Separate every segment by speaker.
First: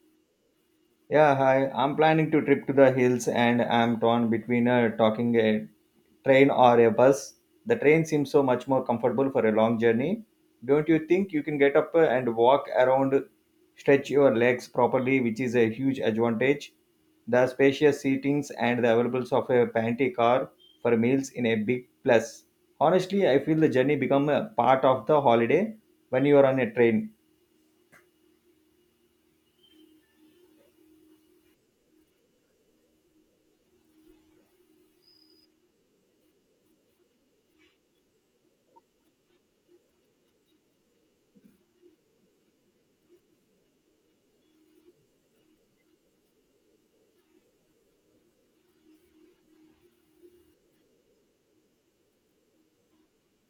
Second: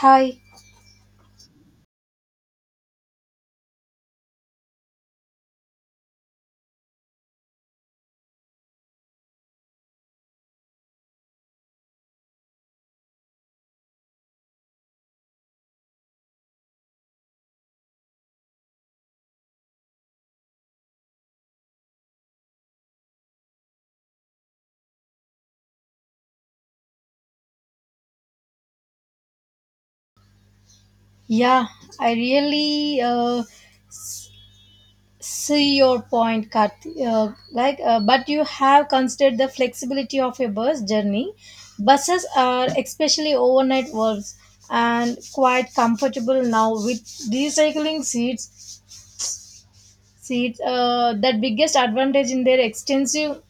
Speaker 1: Hi.
Speaker 2: Yeah, hi. I'm planning to trip to the hills and I'm torn between talking a train or a bus. The train seems so much more comfortable for a long journey. Don't you think you can get up and walk around, stretch your legs properly, which is a huge advantage? The spacious seatings and the availability of a pantry car for meals in a big plus. Honestly, I feel the journey become a part of the holiday when you are on a train.
Speaker 1: Yeah, I really see your point, Karthi. But you have considered the flexibility of a bus journey. Buses are especially overnight works and quite comfortable now with recycling seats. Seats. That biggest advantage in their extensive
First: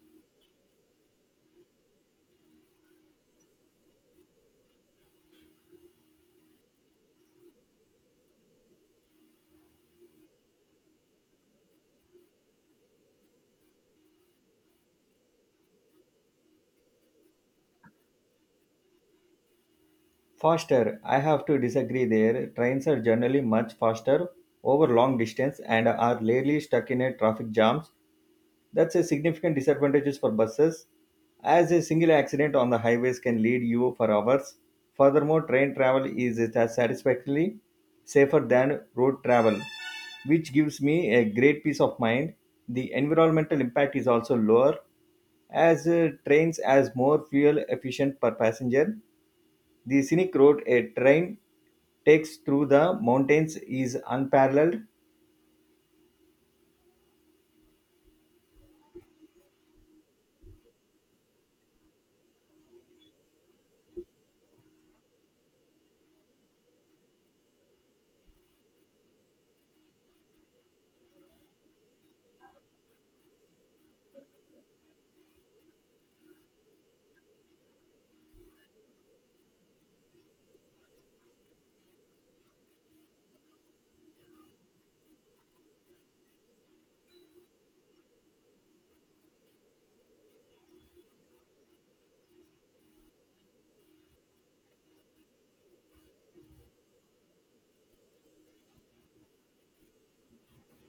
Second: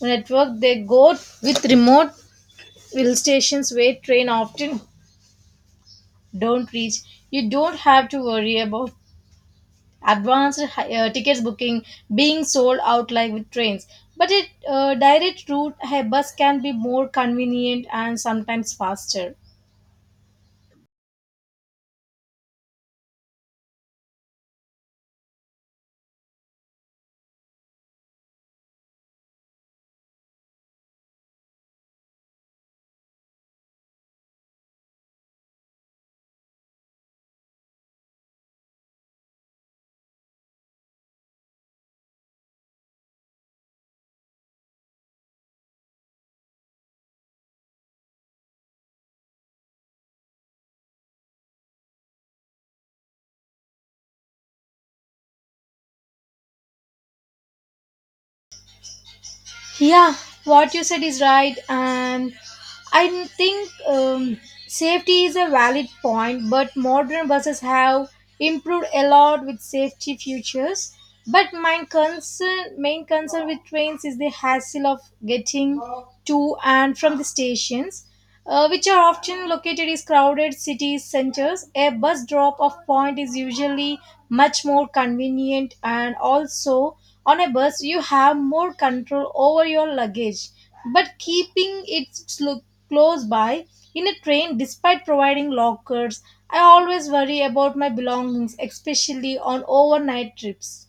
Speaker 1: network. They go with remote hill stations where train often don't reach. You don't have to worry about advanced tickets booking being sold out like with trains but a direct route a bus can be more convenient and sometimes faster.
Speaker 2: Faster, I have to disagree there. Trains are generally much faster over long distance and are rarely stuck in a traffic jams. That's a significant disadvantage for buses, as a single accident on the highways can lead you for hours. Furthermore, train travel is as satisfactorily safer than road travel, which gives me a great peace of mind. The environmental impact is also lower, as trains as more fuel efficient per passenger. The scenic road a train takes through the mountains is unparalleled.
Speaker 1: Yeah, what you said is right, and I think, safety is a valid point but modern buses have improved a lot with safety features but my concern with trains is the hassle of getting to and from the stations, which are often located in crowded city centers. A bus drop-off point is usually much more convenient, and also on a bus you have more control over your luggage. But keeping it close by in a train, despite providing lockers, I always worry about my belongings, especially on overnight trips.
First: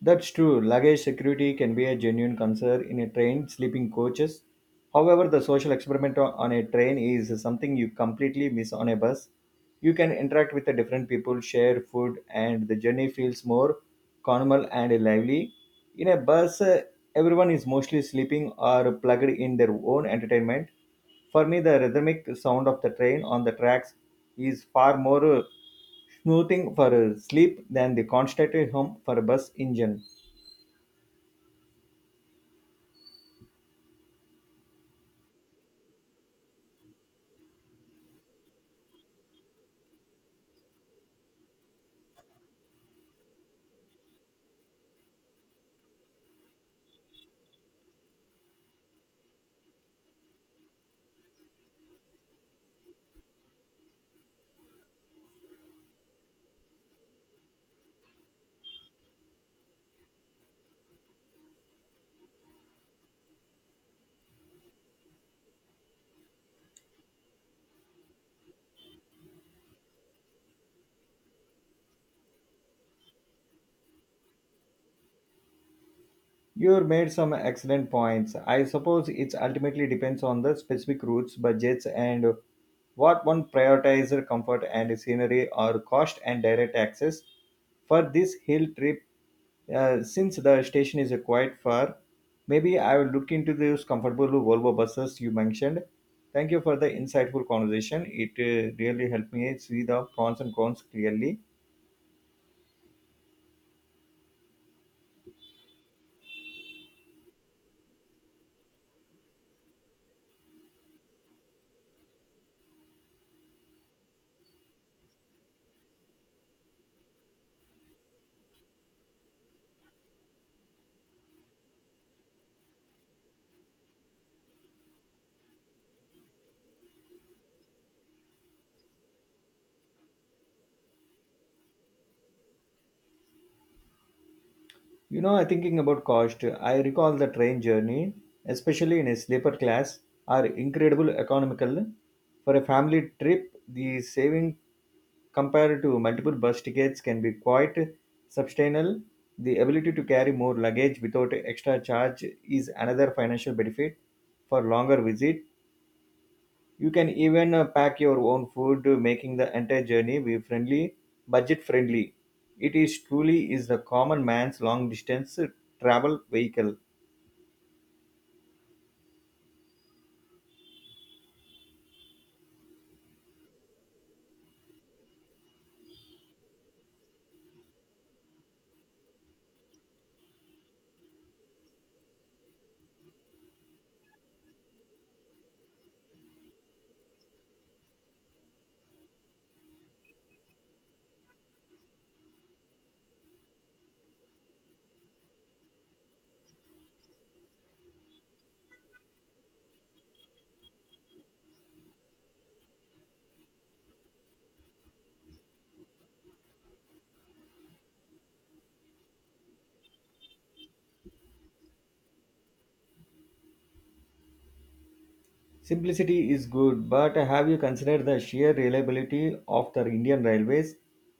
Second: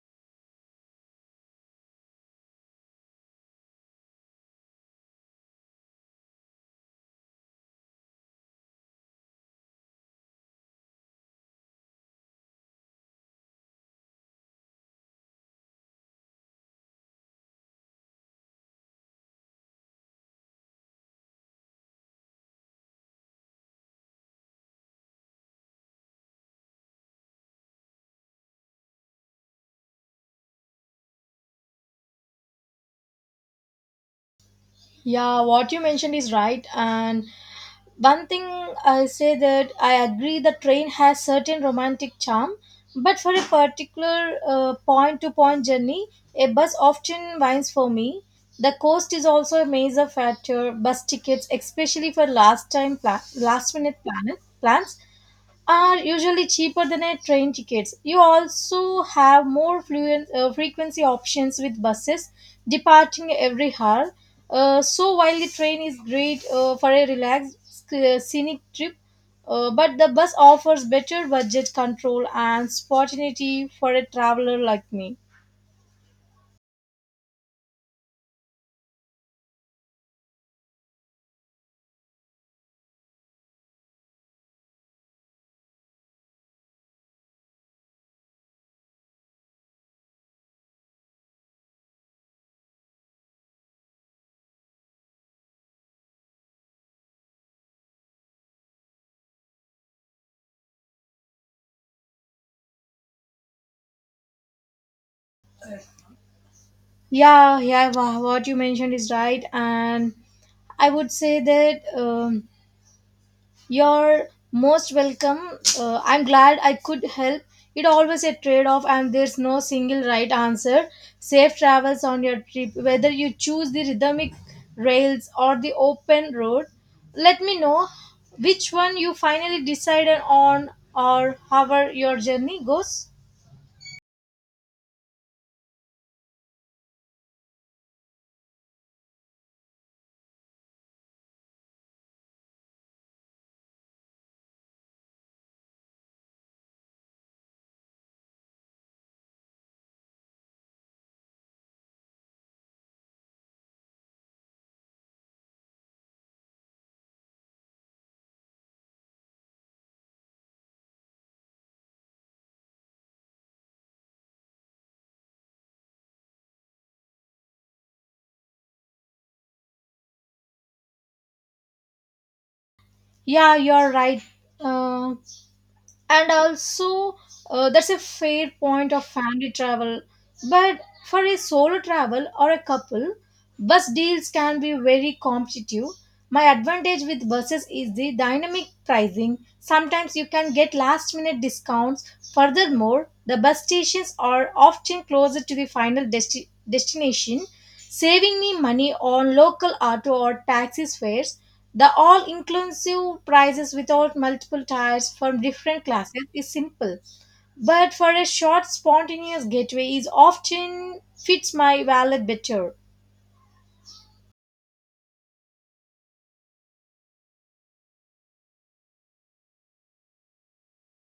Speaker 2: That's true. Luggage security can be a genuine concern in a train, sleeping coaches. However, the social experiment on a train is something you completely miss on a bus. You can interact with the different people, share food, and the journey feels more communal and lively. In a bus, everyone is mostly sleeping or plugged in their own entertainment. For me, the rhythmic sound of the train on the tracks is far more. Smoothing for a sleep than the constantly hum for a bus engine.
Speaker 1: Yeah, what you mentioned is right. And one thing I say that I agree the train has certain romantic charm, but for a particular point to point journey, a bus often wins for me. The cost is also a major factor. Bus tickets, especially for last minute plans, are usually cheaper than a train tickets. You also have more fluent, frequency options with buses departing every hour. So while the train is great for a relaxed scenic trip, but the bus offers better budget control and spontaneity for a traveler like me.
Speaker 2: You made some excellent points. I suppose it ultimately depends on the specific routes, budgets, and what one prioritizes comfort and scenery or cost and direct access. For this hill trip, since the station is quite far, maybe I will look into those comfortable Volvo buses you mentioned. Thank you for the insightful conversation. It really helped me see the pros and cons clearly.
Speaker 1: Yeah, yeah, what you mentioned is right, and I would say that. You're most welcome. I'm glad I could help. It always a trade off, and there's no single right answer. Safe travels on your trip, whether you choose the rhythmic rails or the open road. Let me know which one you finally decided on, or however your journey goes.
Speaker 2: You know, I thinking about cost. I recall the train journey, especially in a sleeper class, are incredible economical. For a family trip, the saving compared to multiple bus tickets can be quite substantial. The ability to carry more luggage without extra charge is another financial benefit for longer visit. You can even pack your own food, making the entire journey be friendly, budget friendly. It is truly is the common man's long distance travel vehicle.
Speaker 1: Yeah, you're right. Uh, and also that's a fair point of family travel but for a solo travel or a couple bus deals can be very competitive. My advantage with buses is the dynamic pricing, sometimes you can get last minute discounts. Furthermore, the bus stations are often closer to the final destination, saving me money on local auto or taxi fares. The all inclusive prices without multiple tiers from different classes is simple, but for a short spontaneous getaway is often fits my wallet better.
Speaker 2: Simplicity is good, but have you considered the sheer reliability of the Indian railways?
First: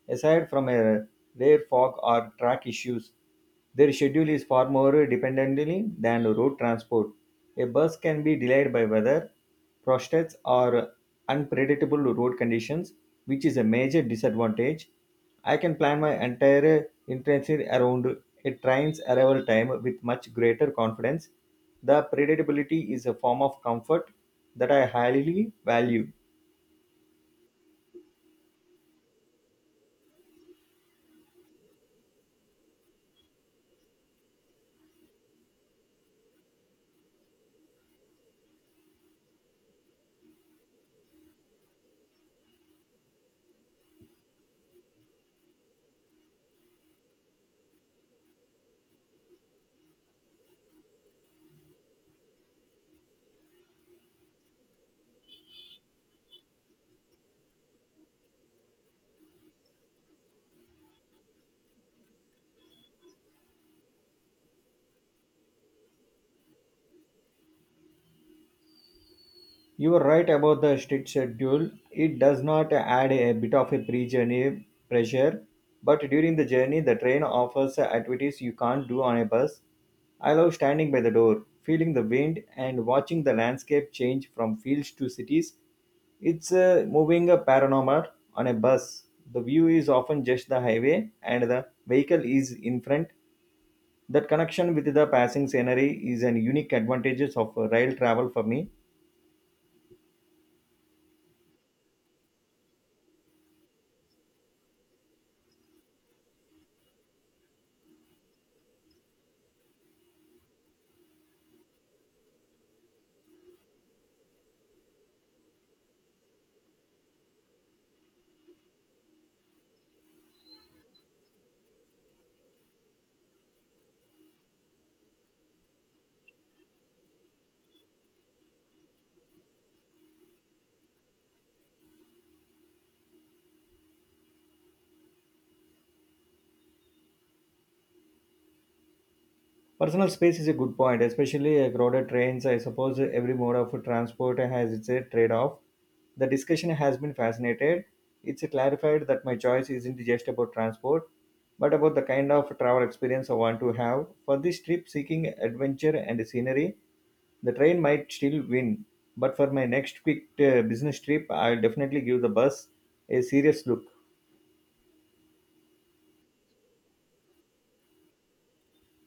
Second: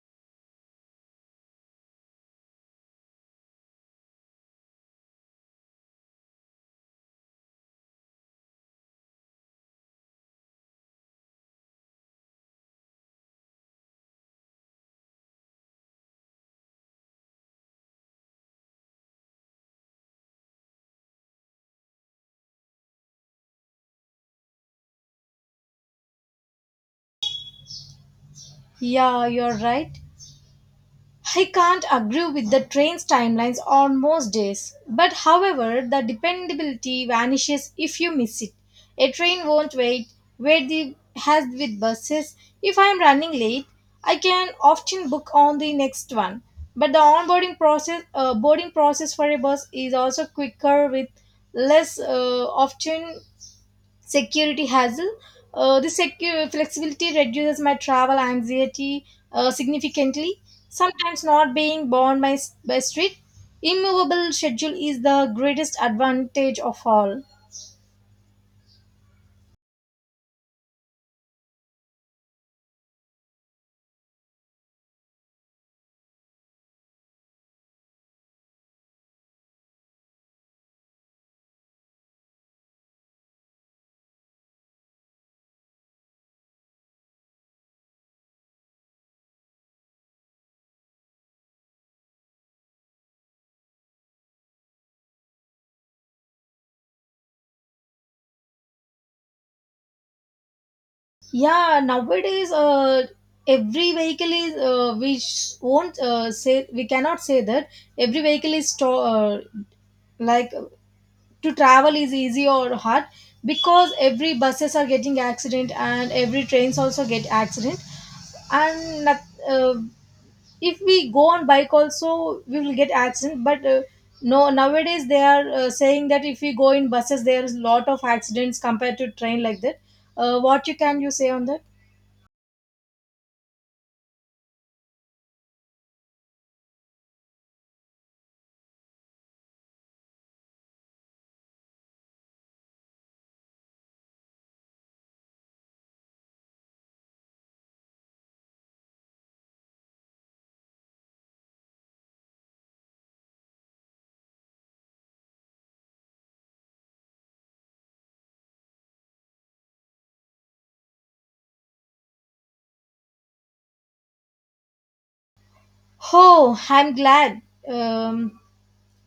Speaker 2: Aside from a rare fog or track issues, their schedule is far more dependently than road transport. A bus can be delayed by weather, protests, or unpredictable road conditions, which is a major disadvantage. I can plan my entire internship around a train's arrival time with much greater confidence. The predictability is a form of comfort that I highly value.
Speaker 1: Yeah, you're right. I can't agree with the train's timelines on most days, but however, the dependability vanishes if you miss it. A train won't wait where the has with buses. If I am running late, I can often book on the next one. But the boarding process for a bus is also quicker with less often security hassle. Flexibility reduces my travel anxiety significantly. Sometimes not being bound by, by strict, immovable schedule is the greatest advantage of all.
Speaker 2: You are right about the strict schedule. It does not add a bit of a pre-journey pressure, but during the journey, the train offers activities you can't do on a bus. I love standing by the door, feeling the wind, and watching the landscape change from fields to cities. It's a moving a panorama on a bus. The view is often just the highway, and the vehicle is in front. That connection with the passing scenery is an unique advantage of rail travel for me.
Speaker 1: Yeah, nowadays every vehicle is won't say, we cannot say that every vehicle is like to travel is easy or hard, because every buses are getting accident and every trains also get accident and not, uh, if we go on bike also we will get accident but no nowadays they are saying that if we go in buses there is lot of accidents compared to train like that. What you can you say on that?
Speaker 2: Personal space is a good point, especially crowded trains. I suppose every mode of transport has its trade off. The discussion has been fascinated. It's clarified that my choice isn't just about transport, but about the kind of travel experience I want to have. For this trip, seeking adventure and scenery, the train might still win. But for my next quick business trip, I'll definitely give the bus a serious look.
Speaker 1: Oh, I'm glad. Um,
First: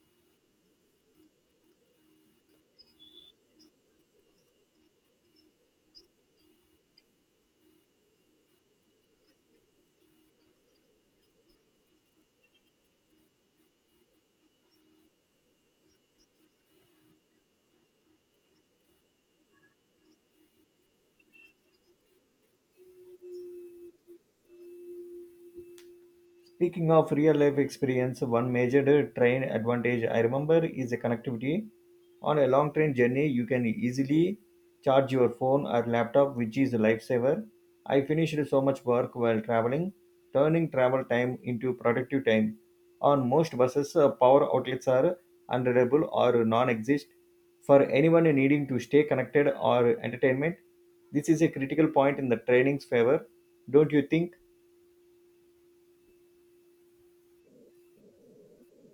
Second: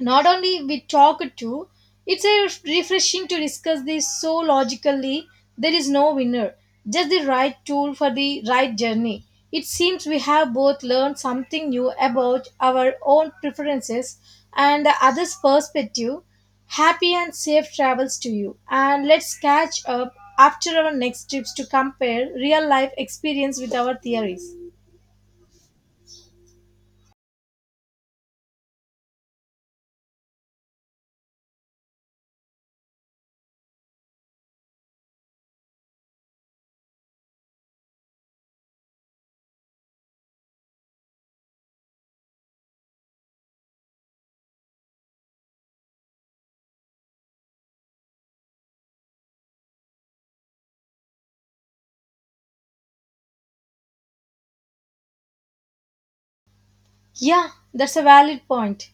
Speaker 1: Not only we talked to, it's a refreshing to discuss this so logically. There is no winner, just the right tool for the right journey. It seems we have both learned something new about our own preferences and the other's perspective. Happy and safe travels to you, and let's catch up after our next trips to compare real life experience with our theories.
Speaker 2: Speaking of real life experience, one major train advantage I remember is the connectivity. On a long train journey, you can easily charge your phone or laptop, which is a lifesaver. I finished so much work while traveling, turning travel time into productive time. On most buses, power outlets are unreliable or non exist. For anyone needing to stay connected or entertainment, this is a critical point in the training's favor, don't you think?
Speaker 1: Yeah, that's a valid point.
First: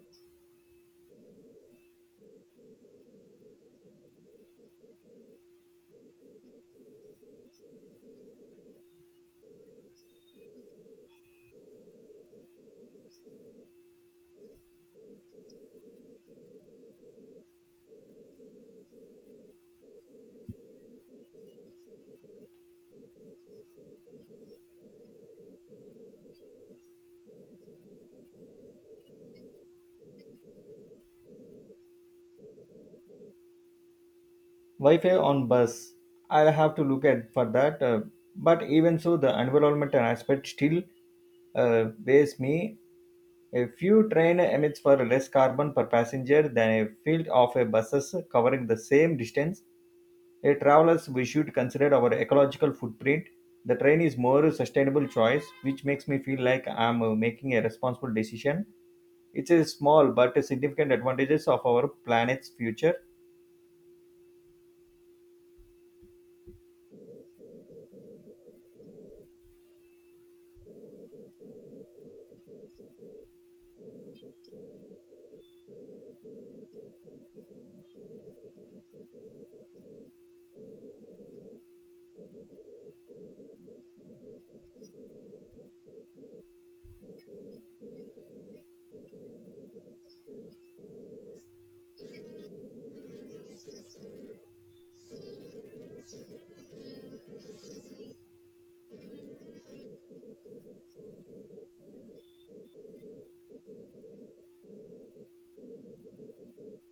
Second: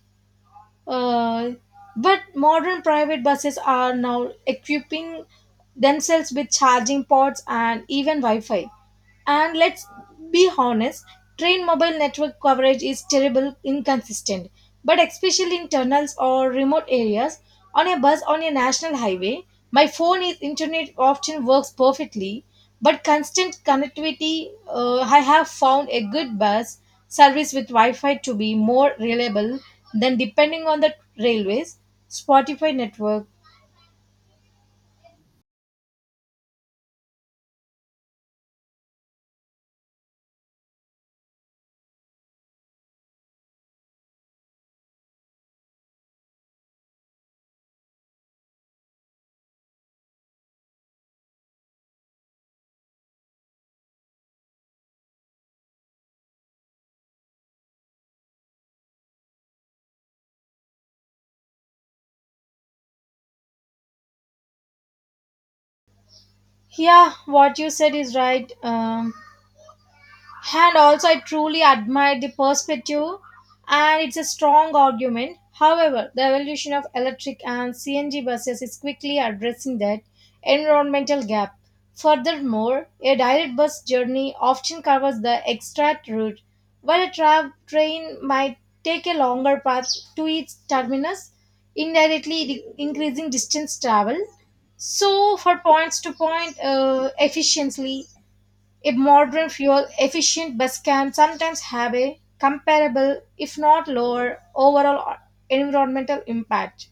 Speaker 1: Uh, but modern private buses are now equipping themselves with charging ports and even Wi-Fi. And let's be honest, train mobile network coverage is terrible inconsistent. But especially in tunnels or remote areas, on a bus on a national highway, my phone is internet often works perfectly. But constant connectivity, I have found a good bus service with Wi-Fi to be more reliable than depending on the railways, Spotify network.
Speaker 2: Wi-Fi on bus, I'll have to look at for that, but even so, the environment aspect still weighs me. A few train emits for less carbon per passenger than a field of a buses covering the same distance. A travelers we should consider our ecological footprint. The train is more sustainable choice, which makes me feel like I'm making a responsible decision. It's a small but significant advantages of our planet's future.
Speaker 1: Yeah, what you said is right. And also, I truly admire the perspective, and it's a strong argument. However, the evolution of electric and CNG buses is quickly addressing that environmental gap. Furthermore, a direct bus journey often covers the extract route, while a train might take a longer path to its terminus, indirectly increasing distance travel. So, for points to point efficiently, a modern fuel efficient bus can sometimes have a comparable, if not lower, overall environmental impact.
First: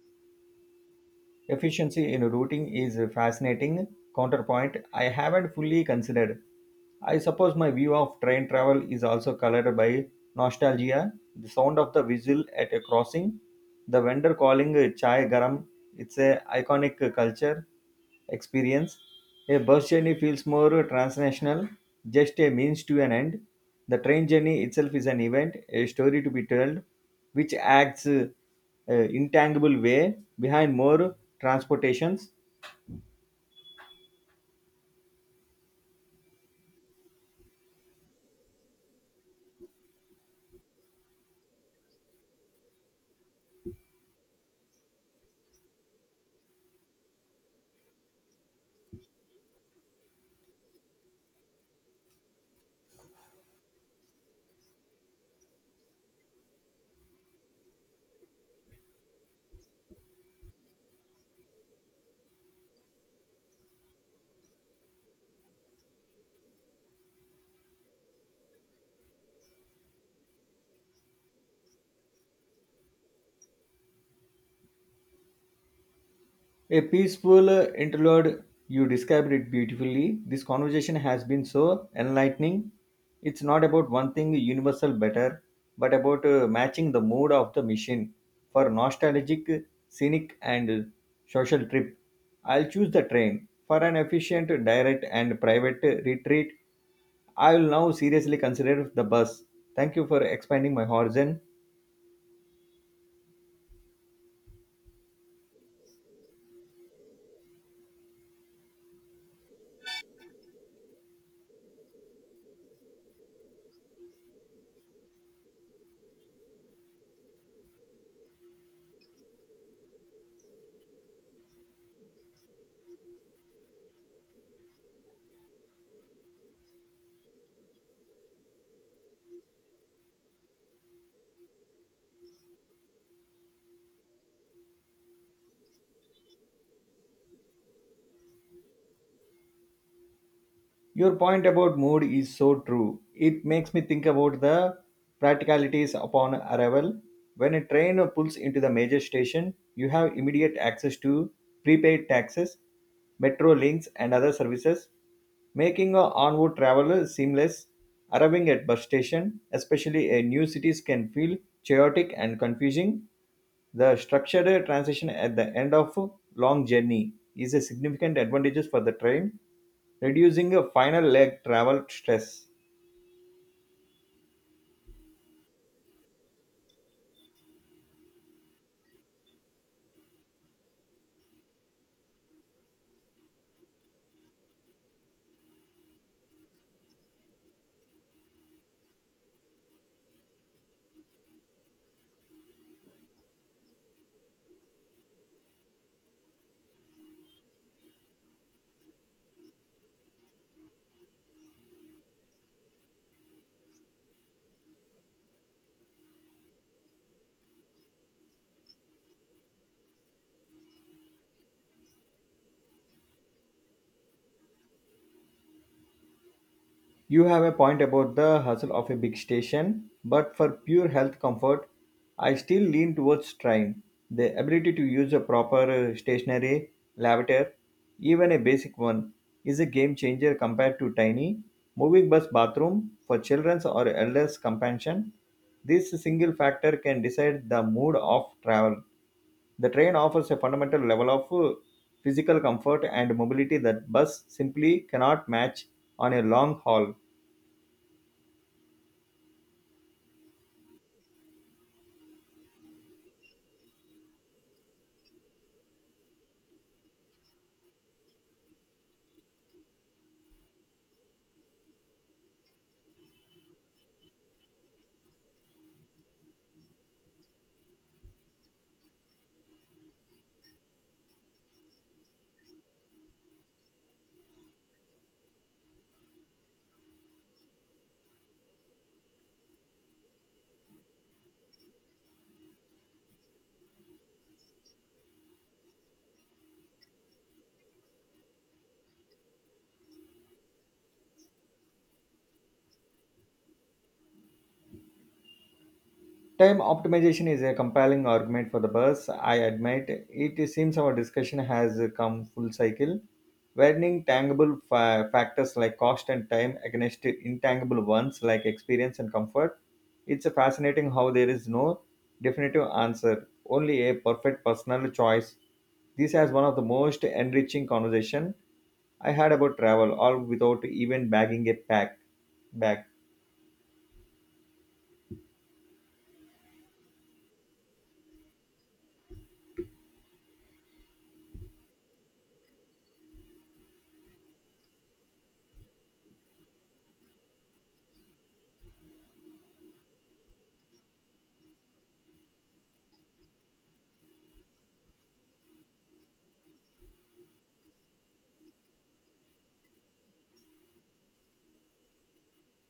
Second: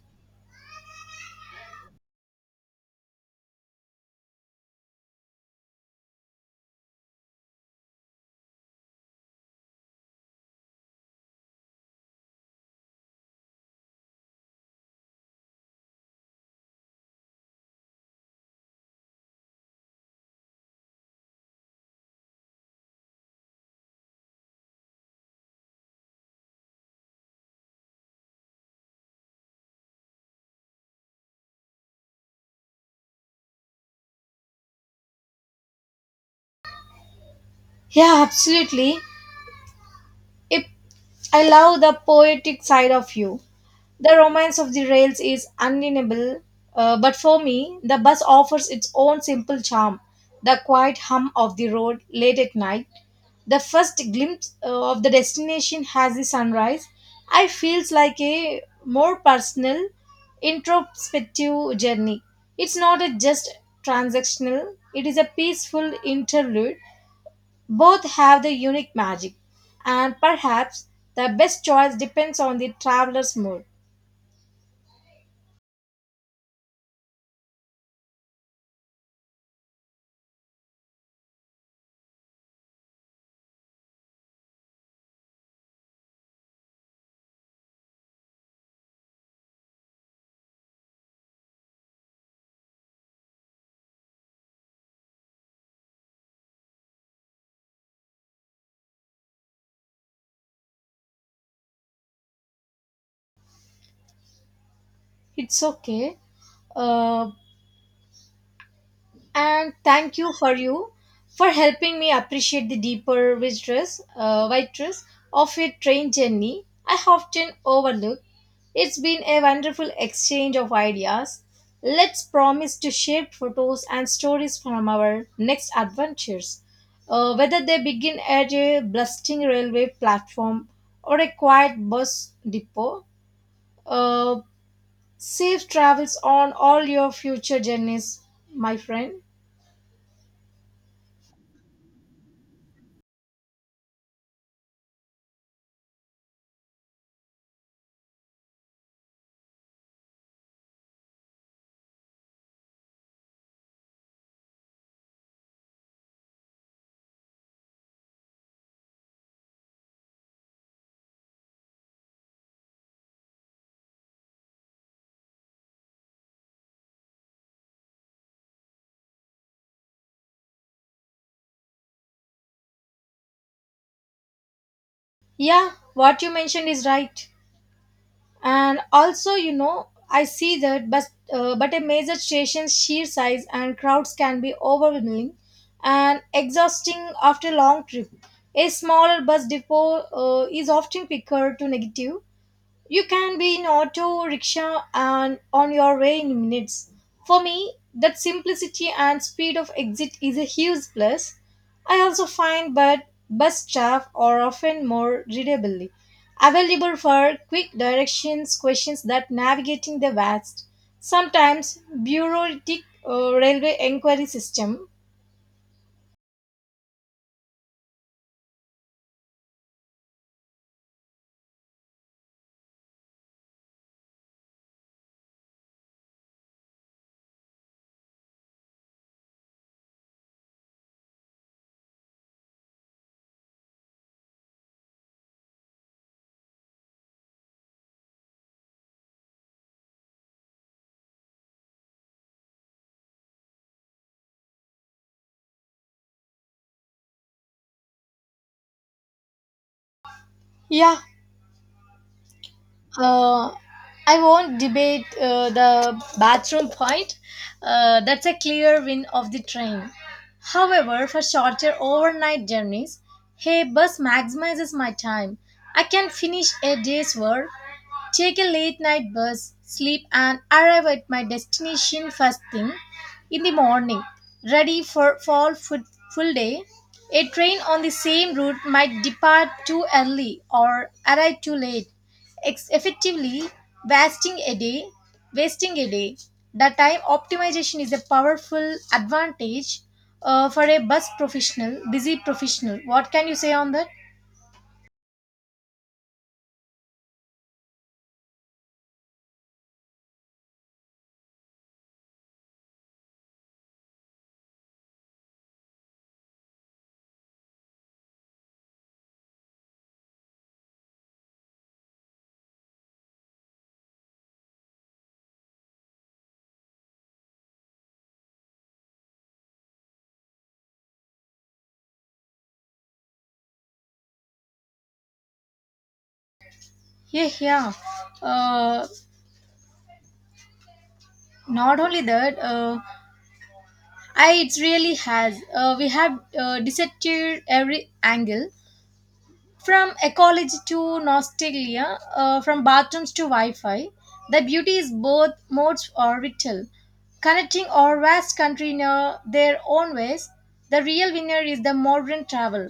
Speaker 2: Efficiency in routing is a fascinating counterpoint I haven't fully considered. I suppose my view of train travel is also colored by nostalgia. The sound of the whistle at a crossing, the vendor calling chai garam, it's a iconic culture experience. A bus journey feels more transnational, just a means to an end. The train journey itself is an event, a story to be told, which acts intangible way behind more transportations.
Speaker 1: Yeah, absolutely. If I love the poetic side of you. The romance of the rails is undeniable, but for me, the bus offers its own simple charm. The quiet hum of the road late at night, the first glimpse of the destination has the sunrise, I feels like a more personal introspective journey. It's not a just transactional, it is a peaceful interlude. Both have the unique magic, and perhaps the best choice depends on the traveler's mood.
Speaker 2: A peaceful interlude. You described it beautifully. This conversation has been so enlightening. It's not about one thing universal better, but about matching the mood of the mission for nostalgic, scenic, and social trip. I'll choose the train for an efficient, direct, and private retreat. I will now seriously consider the bus. Thank you for expanding my horizon.
Speaker 1: It's okay. uh, and thank you for you for helping me appreciate the deeper waitress of your train journey I often overlook. It's been a wonderful exchange of ideas. Let's promise to share photos and stories from our next adventures, whether they begin at a bustling railway platform or a quiet bus depot. Uh, safe travels on all your future journeys, my friend.
Speaker 2: Your point about mood is so true. It makes me think about the practicalities upon arrival. When a train pulls into the major station, you have immediate access to prepaid taxis, metro links, and other services, making a onward travel seamless. Arriving at bus station, especially in new cities, can feel chaotic and confusing. The structured transition at the end of a long journey is a significant advantage for the train, reducing a final leg travel stress.
Speaker 1: Yeah, what you mentioned is right. And also, you know, I see that, but a major station's sheer size and crowds can be overwhelming and exhausting after a long trip. A smaller bus depot is often quicker to negative, you can be in auto, rickshaw, and on your way in minutes. For me, that simplicity and speed of exit is a huge plus. I also find that bus staff are often more readably available for quick directions questions that navigating the vast, sometimes bureaucratic railway inquiry system.
Speaker 2: You have a point about the hustle of a big station, but for pure health comfort, I still lean towards train. The ability to use a proper stationary lavator, even a basic one, is a game changer compared to tiny moving bus bathroom for children's or elders' companion. This single factor can decide the mood of travel. The train offers a fundamental level of physical comfort and mobility that bus simply cannot match on a long haul.
Speaker 1: Yeah, Uh, I won't debate the bathroom point. That's a clear win of the train. However, for shorter overnight journeys, hey, bus maximizes my time. I can finish a day's work, take a late night bus, sleep, and arrive at my destination first thing in the morning, ready for fall full full day. A train on the same route might depart too early or arrive too late, effectively wasting a day. Wasting a day. The time optimization is a powerful advantage for a busy professional. What can you say on that?
Speaker 2: Time optimization is a compelling argument for the bus, I admit. It seems our discussion has come full cycle, weighing tangible factors like cost and time against intangible ones like experience and comfort. It's fascinating how there is no definitive answer, only a perfect personal choice. This has one of the most enriching conversation I had about travel, all without even bagging a pack bag.
Speaker 1: Yeah, yeah. Uh, Not only that, it really has. We have dissected every angle, from ecology to nostalgia, from bathrooms to Wi Fi, the beauty is both modes or vital. Connecting our vast country in their own ways, the real winner is the modern travel,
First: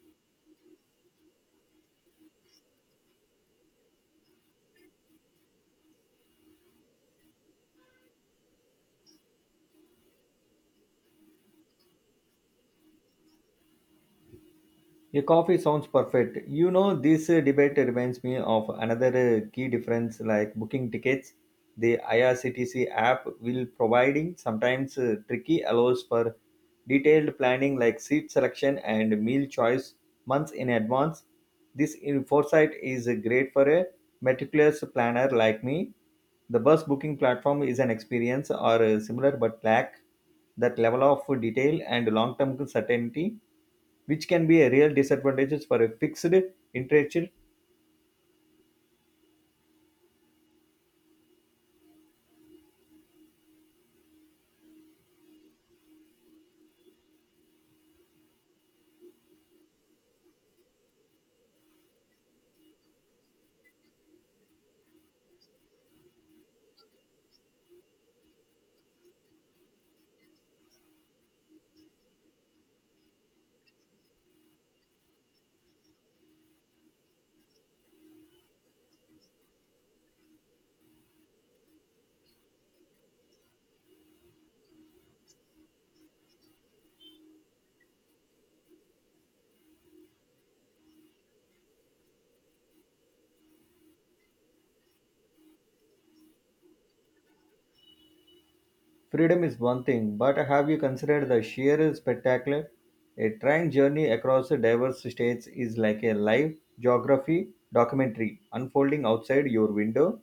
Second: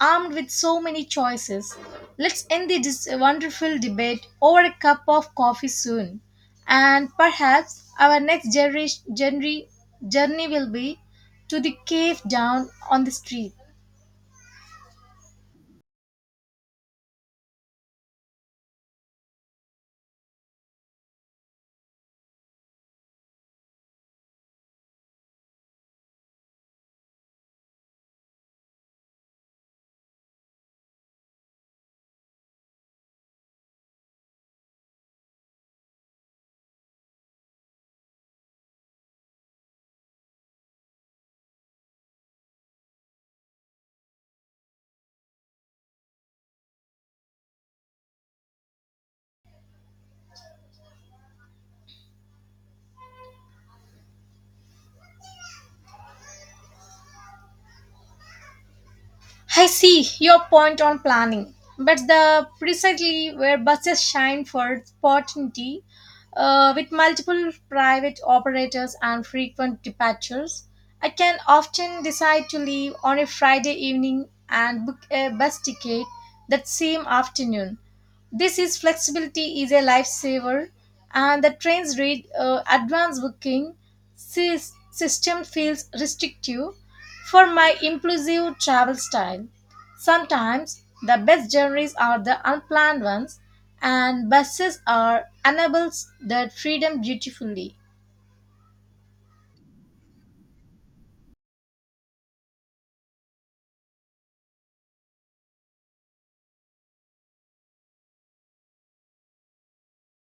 Speaker 1: armed with so many choices. Let's end this wonderful debate over a cup of coffee soon. And perhaps our next generation, journey will be to the cave down on the street.
Speaker 2: A coffee sounds perfect. You know, this debate reminds me of another key difference like booking tickets. The IRCTC app will providing sometimes tricky allows for detailed planning like seat selection and meal choice months in advance. This in foresight is great for a meticulous planner like me. The bus booking platform is an experience or similar but lack that level of detail and long-term certainty which can be a real disadvantage for a fixed interest.
Speaker 1: I see your point on planning, but the precisely where buses shine for opportunity, with multiple private operators and frequent departures, I can often decide to leave on a Friday evening and book a bus ticket that same afternoon. This is flexibility is a lifesaver, and the train's read advanced booking system feels restrictive for my impulsive travel style. Sometimes the best journeys are the unplanned ones, and buses are enables that freedom beautifully.
Speaker 2: Freedom is one thing, but have you considered the sheer spectacle? A train journey across diverse states is like a live geography documentary unfolding outside your window.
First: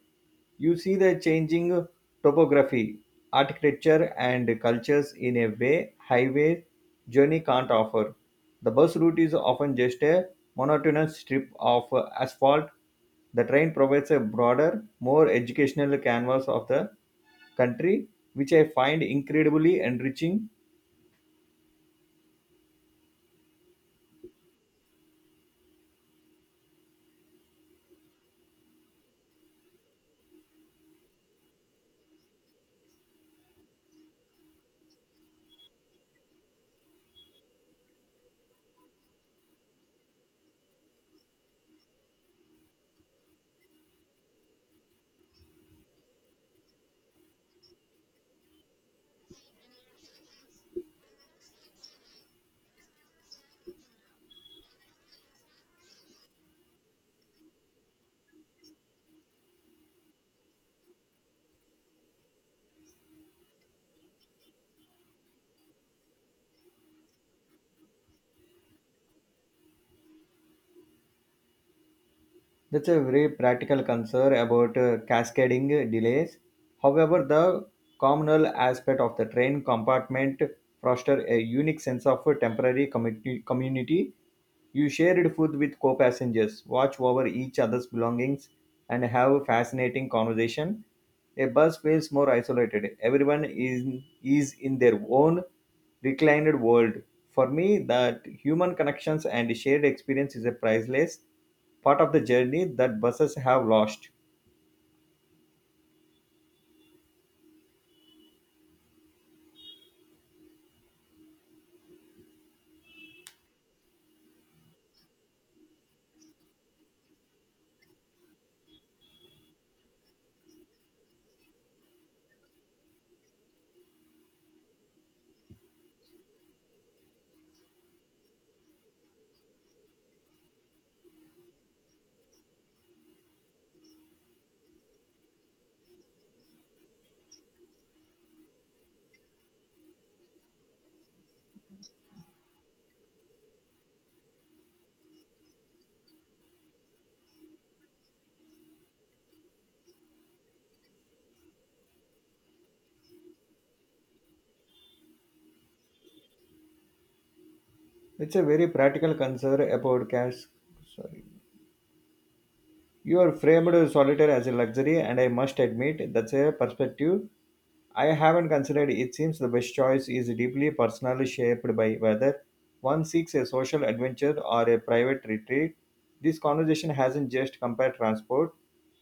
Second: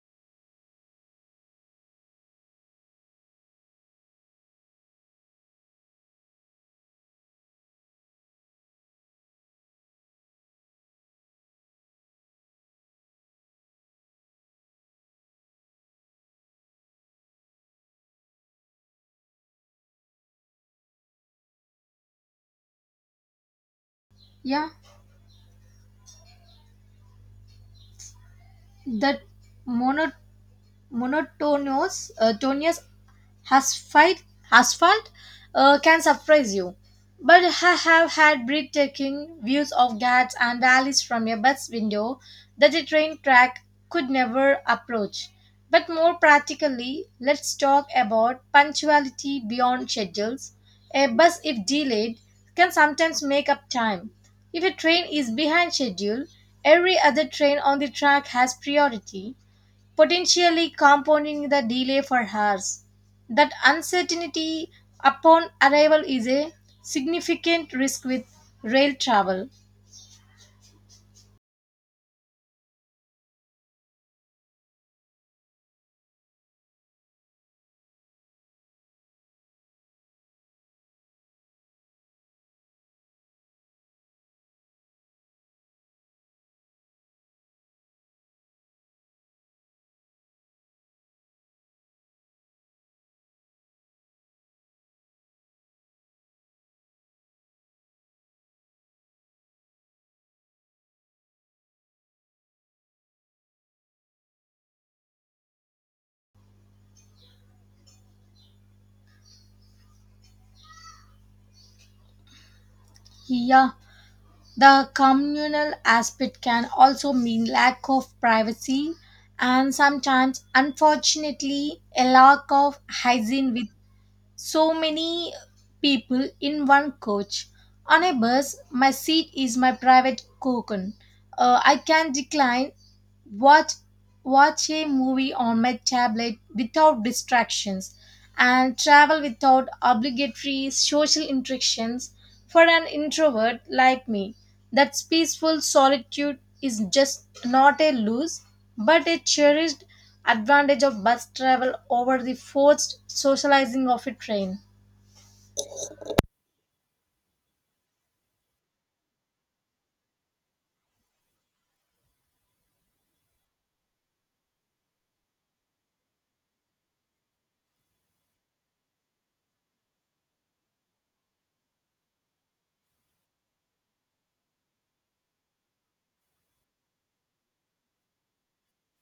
Speaker 2: You see the changing topography, architecture, and cultures in a way highway journey can't offer. The bus route is often just a monotonous strip of asphalt. The train provides a broader, more educational canvas of the country, which I find incredibly enriching.
Speaker 1: Yeah, that mono monotonous tonous asphalt, asphalt can surprise you. But I have had breathtaking views of Ghats and valleys from a bus window that a train track could never approach. But more practically, let's talk about punctuality beyond schedules. A bus, if delayed, can sometimes make up time. If a train is behind schedule, every other train on the track has priority potentially compounding the delay for hours. That uncertainty upon arrival is a significant risk with rail travel.
Speaker 2: That's a very practical concern about cascading delays. However, the communal aspect of the train compartment fosters a unique sense of temporary community. You shared food with co-passengers, watch over each other's belongings, and have a fascinating conversation. A bus feels more isolated. Everyone is in their own reclined world. For me, that human connections and shared experience is a priceless part of the journey that buses have lost.
Speaker 1: Yeah, the communal aspect can also mean lack of privacy and sometimes, unfortunately, a lack of hygiene with so many people in one coach. On a bus, my seat is my private cocoon. I can decline, watch, watch a movie on my tablet without distractions, and travel without obligatory social interactions for an introvert like me. That peaceful solitude is just not a loss, but a cherished advantage of bus travel over the forced socializing of a train.
Speaker 2: It's a very practical concern about cars. You are framed solitaire as a luxury, and I must admit that's a perspective I haven't considered. It seems the best choice is deeply personally shaped by whether one seeks a social adventure or a private retreat. This conversation hasn't just compared transport,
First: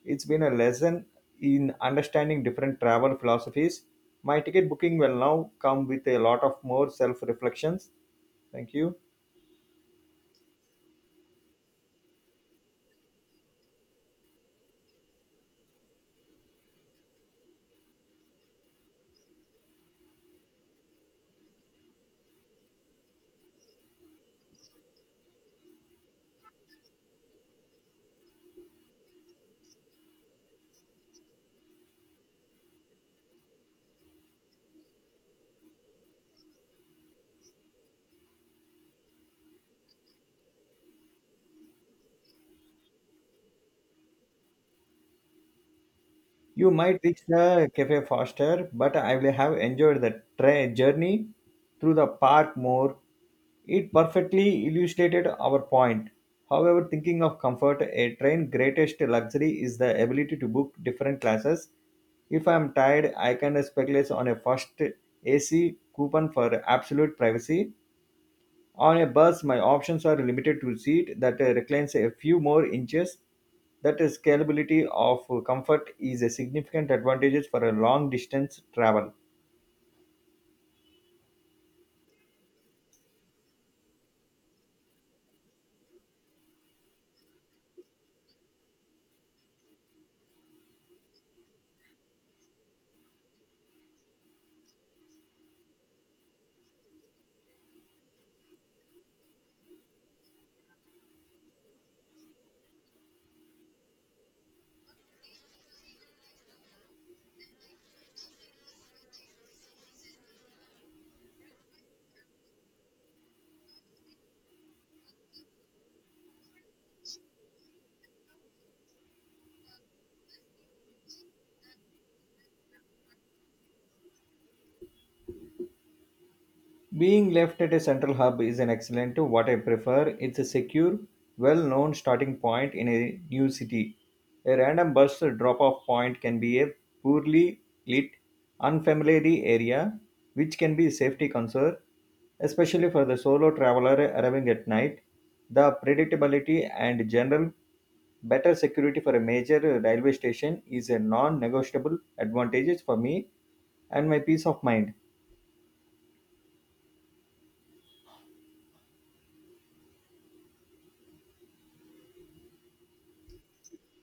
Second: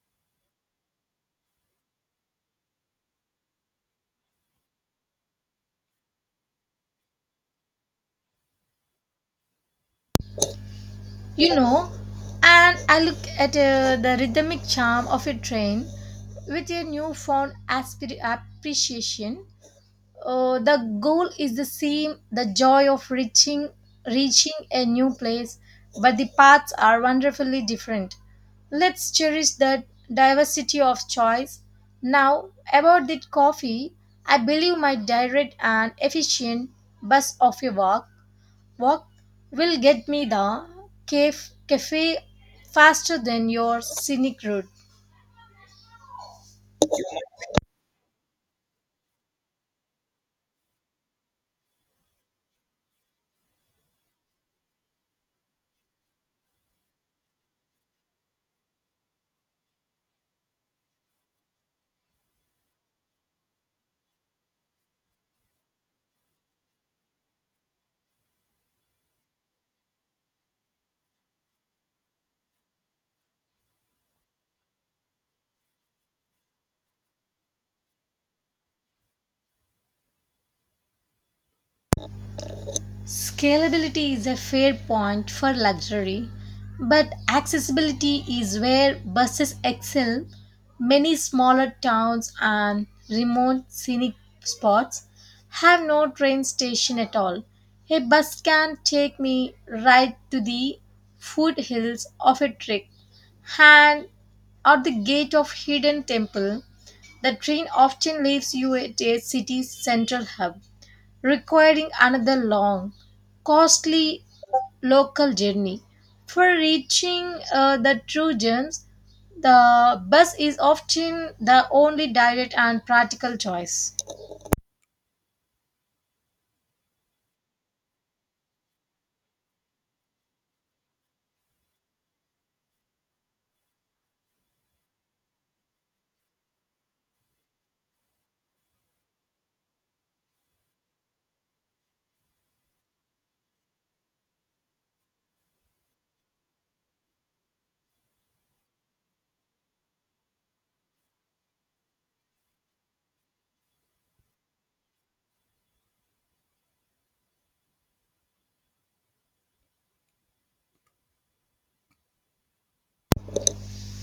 Speaker 2: it's been a lesson in understanding different travel philosophies. My ticket booking will now come with a lot of more self reflections. Thank you.
Speaker 1: You know, and I look at the rhythmic charm of a train with a newfound appreciation. The goal is the same, the joy of reaching a new place, but the paths are wonderfully different. Let's cherish the diversity of choice. Now about the coffee, I believe my direct and efficient bus of a walk will get me the cafe, cafe faster than your scenic route.
Speaker 2: You might reach the cafe faster, but I will have enjoyed the journey through the park more. It perfectly illustrated our point. However, thinking of comfort, a train greatest luxury is the ability to book different classes. If I am tired, I can speculate on a first AC coupon for absolute privacy. On a bus, my options are limited to seat that reclines a few more inches. That is scalability of comfort is a significant advantage for a long distance travel.
Speaker 1: Scalability is a fair point for luxury, but accessibility is where buses excel. Many smaller towns and remote scenic spots have no train station at all. A bus can take me right to the foothills of a trek and at the gate of hidden temple. The train often leaves you at a city's central hub, requiring another long, costly local journey. For reaching the true gems, the bus is often the only direct and practical choice.
Speaker 2: Being left at a central hub is an excellent to what I prefer. It's a secure, well known starting point in a new city. A random bus drop off point can be a poorly lit, unfamiliar area, which can be a safety concern, especially for the solo traveler arriving at night. The predictability and general better security for a major railway station is a non negotiable advantage for me and my peace of mind.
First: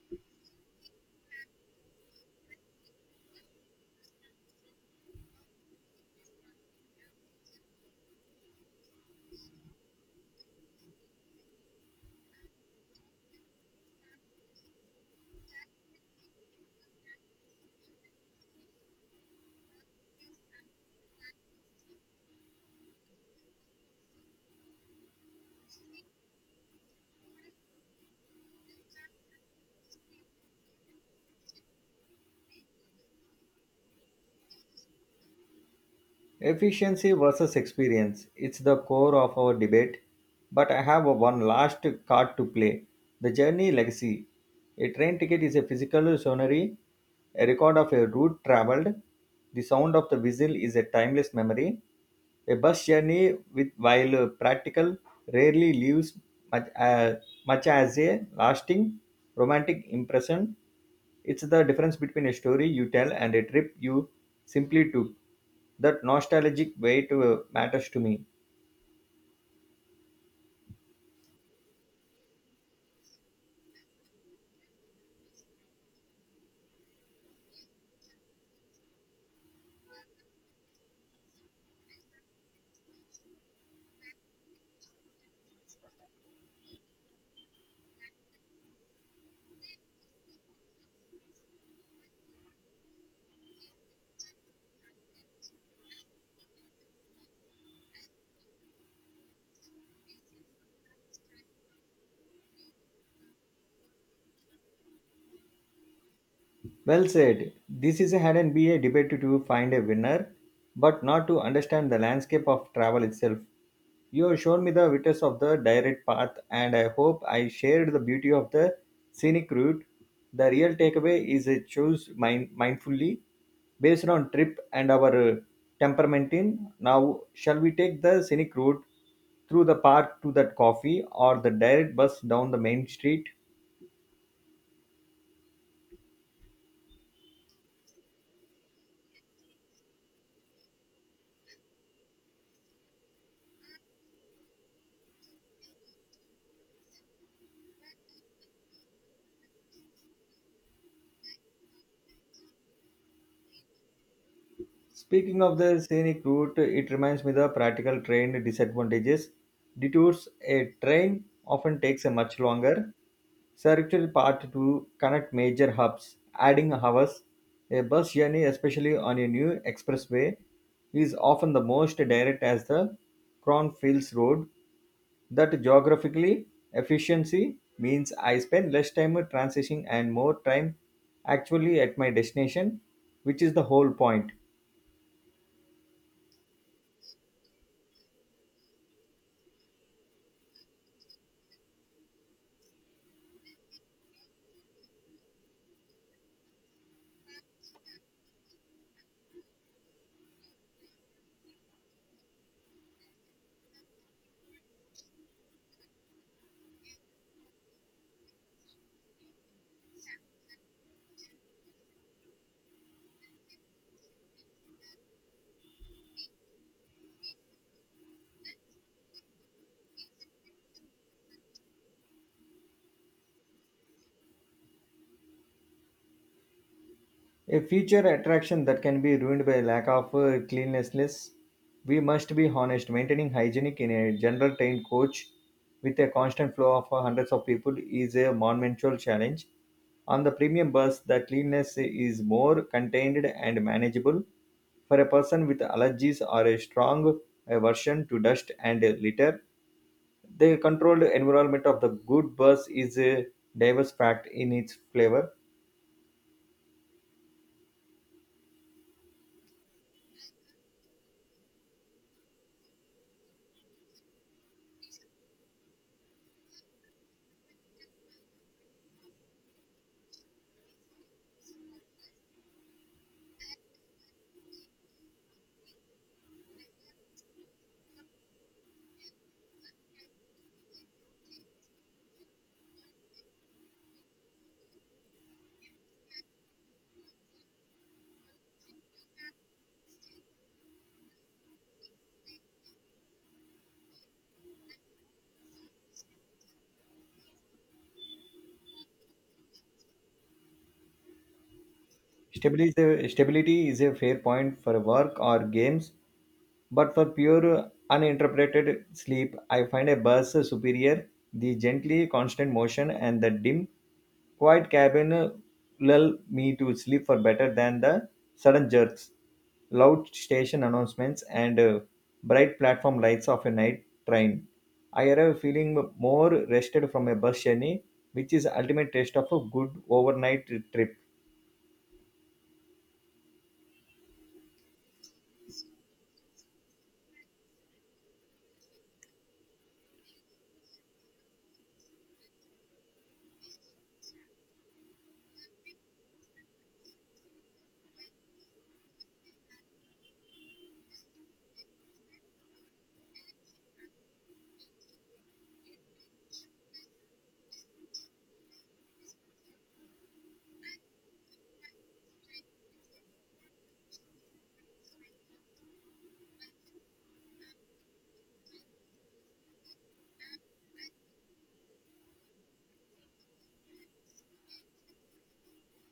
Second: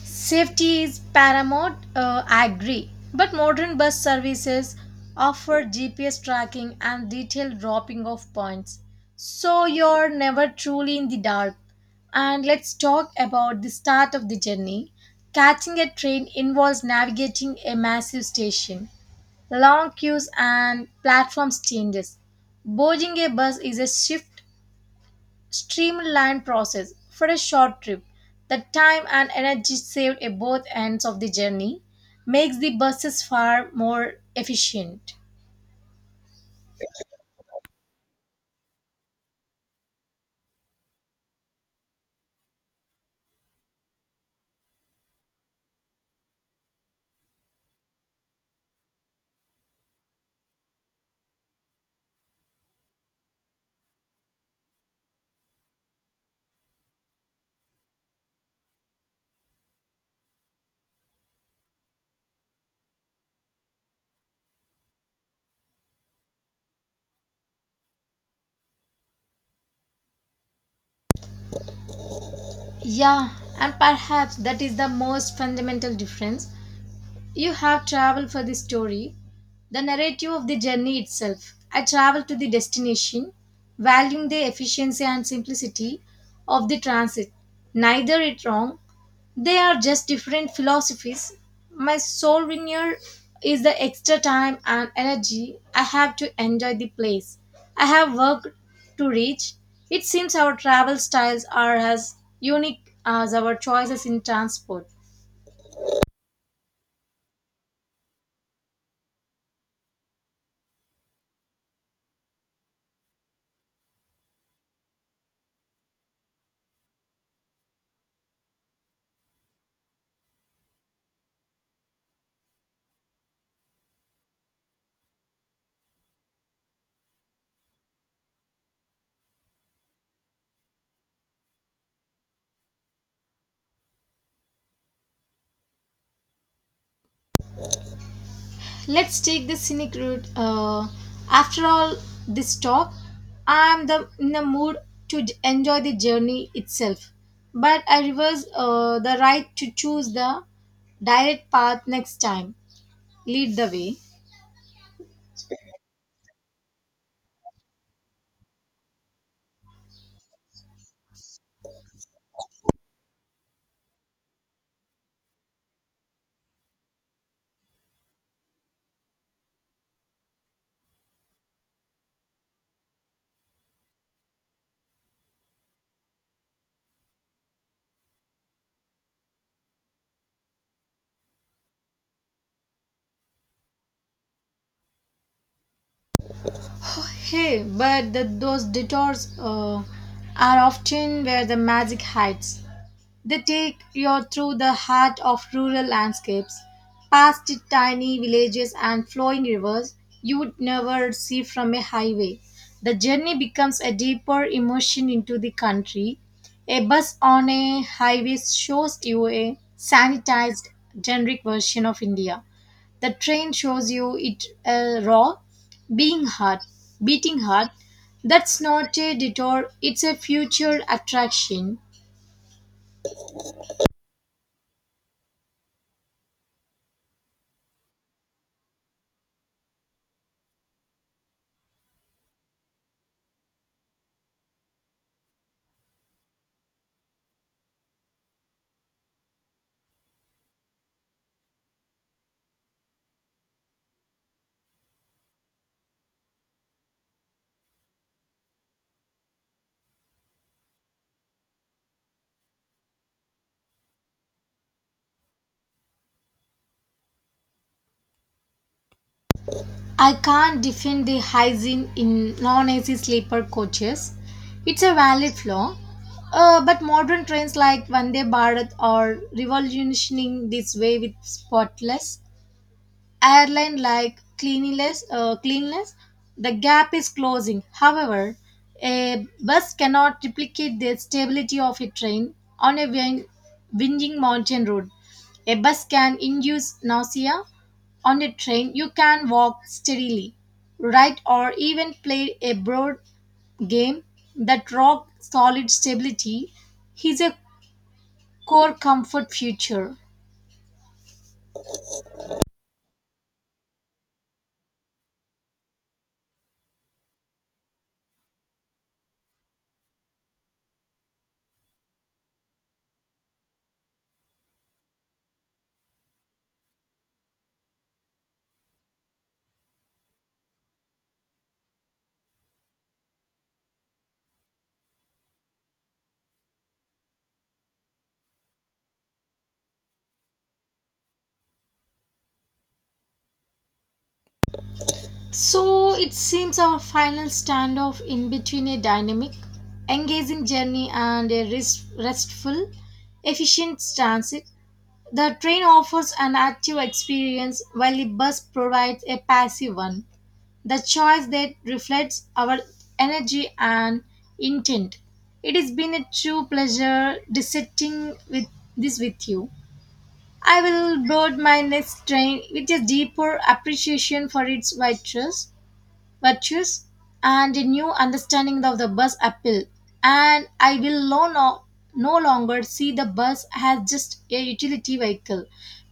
Speaker 1: Safety is paramount, I agree. But modern bus services offer GPS tracking and detailed dropping off points. So you're never truly in the dark. And let's talk about the start of the journey. Catching a train involves navigating a massive station, long queues, and platform changes. Boarding a bus is a shift streamlined process for a short trip. The time and energy saved at both ends of the journey makes the buses far more efficient.
Speaker 2: Efficiency versus experience. It's the core of our debate. But I have a one last card to play the journey legacy. A train ticket is a physical sonnery, a record of a route traveled. The sound of the whistle is a timeless memory. A bus journey, with, while practical, rarely leaves much, uh, much as a lasting romantic impression it's the difference between a story you tell and a trip you simply took. That nostalgic weight matters to me.
Speaker 1: Yeah, and perhaps that is the most fundamental difference. You have traveled for the story, the narrative of the journey itself. I travel to the destination, valuing the efficiency and simplicity of the transit. Neither it wrong. They are just different philosophies. My souvenir is the extra time and energy I have to enjoy the place I have worked to reach. It seems our travel styles are as unique as our choices in transport.
Speaker 2: Well said. This is a had and be a debate to find a winner, but not to understand the landscape of travel itself. You have shown me the vitals of the direct path, and I hope I shared the beauty of the scenic route. The real takeaway is a choose mindfully based on trip and our temperament in. Now, shall we take the scenic route through the park to that coffee or the direct bus down the main street?
Speaker 1: Let's take the scenic route. After all this talk, I am the, in the mood to enjoy the journey itself. But I reverse the right to choose the direct path next time. Lead the way.
Speaker 2: Speaking of the scenic route, it reminds me the practical train disadvantages. Detours a train often takes a much longer circuitry path to connect major hubs, adding hours. A bus journey, especially on a new expressway, is often the most direct as the Cronfields Road. That geographically efficiency means I spend less time transiting and more time actually at my destination, which is the whole point.
Speaker 1: Hey, but the, those detours are often where the magic hides. They take you through the heart of rural landscapes, past tiny villages and flowing rivers you would never see from a highway. The journey becomes a deeper immersion into the country. A bus on a highway shows you a sanitized, generic version of India. The train shows you it raw, being hard, beating hard. That's not a detour, it's a future attraction.
Speaker 2: A future attraction that can be ruined by lack of cleanliness. We must be honest. Maintaining hygienic in a general trained coach with a constant flow of hundreds of people is a monumental challenge. On the premium bus, the cleanliness is more contained and manageable. For a person with allergies or a strong aversion to dust and litter, the controlled environment of the good bus is a diverse fact in its flavor.
Speaker 1: I can't defend the hygiene in non AC sleeper coaches. It's a valid flaw. But modern trains like Vande Bharat are revolutionizing this way with spotless airline like cleanliness, the gap is closing. However, a bus cannot replicate the stability of a train on a winding mountain road. A bus can induce nausea. On a train, you can walk steadily, write, or even play a broad game. That rock solid stability is a core comfort feature.
Speaker 2: Stability is a fair point for work or games, but for pure uninterrupted sleep, I find a bus superior. The gently constant motion and the dim, quiet cabin lull me to sleep for better than the sudden jerks, loud station announcements, and bright platform lights of a night train. I arrive feeling more rested from a bus journey, which is ultimate test of a good overnight trip.
Speaker 1: So it seems our final standoff in between a dynamic, engaging journey and a restful, efficient transit. The train offers an active experience while the bus provides a passive one. The choice that reflects our energy and intent. It has been a true pleasure dissecting with this with you. I will board my next train with a deeper appreciation for its virtues and a new understanding of the bus appeal, and I will no longer see the bus as just a utility vehicle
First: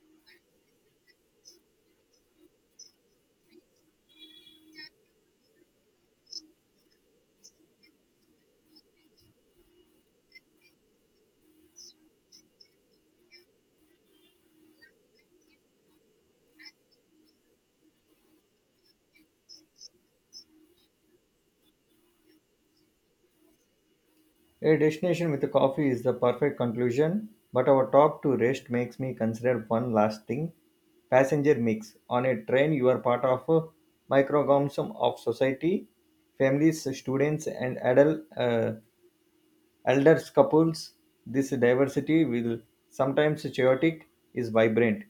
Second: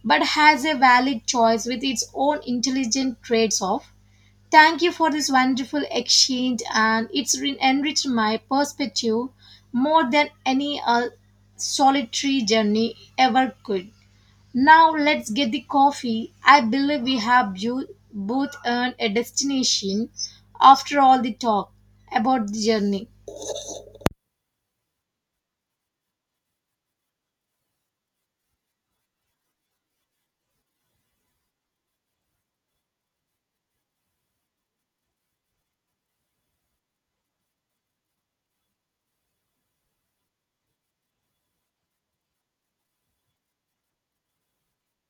Speaker 1: but has a valid choice with its own intelligent traits off. Thank you for this wonderful exchange, and it's enriched my perspective more than any solitary journey ever could. Now let's get the coffee. I believe we have both earned a destination after all the talk about the journey.
Speaker 2: A destination with a coffee is the perfect conclusion, but our talk to rest makes me consider one last thing. Passenger mix. On a train, you are part of a microcosm of society, families, students, and adults. Elder couples, this diversity will sometimes chaotic is vibrant.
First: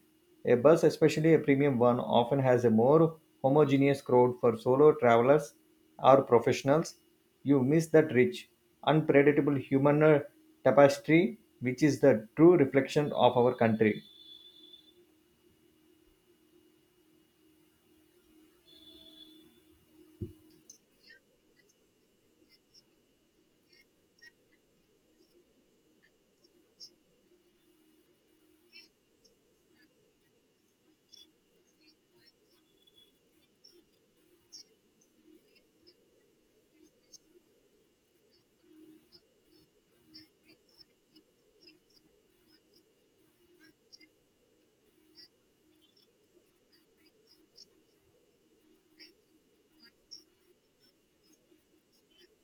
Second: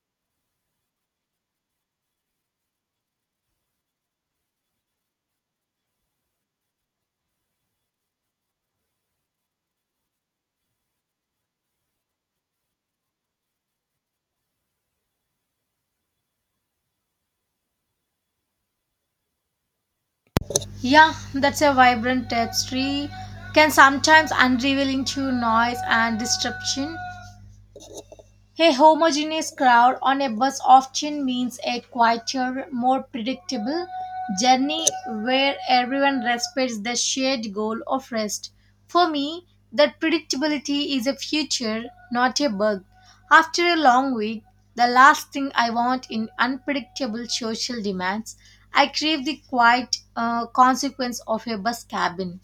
Speaker 2: A bus, especially a premium one, often has a more homogeneous crowd for solo travelers or professionals. You miss that rich, unpredictable human tapestry, which is the true reflection of our country.
Speaker 1: Yeah, that's a vibrant tapestry can sometimes unravel into noise and disruption. A homogeneous crowd on a bus often means a quieter, more predictable journey where everyone respects the shared goal of rest. For me, that predictability is a feature, not a bug. After a long week, the last thing I want in unpredictable social demands, I crave the quiet consequence of a bus cabin.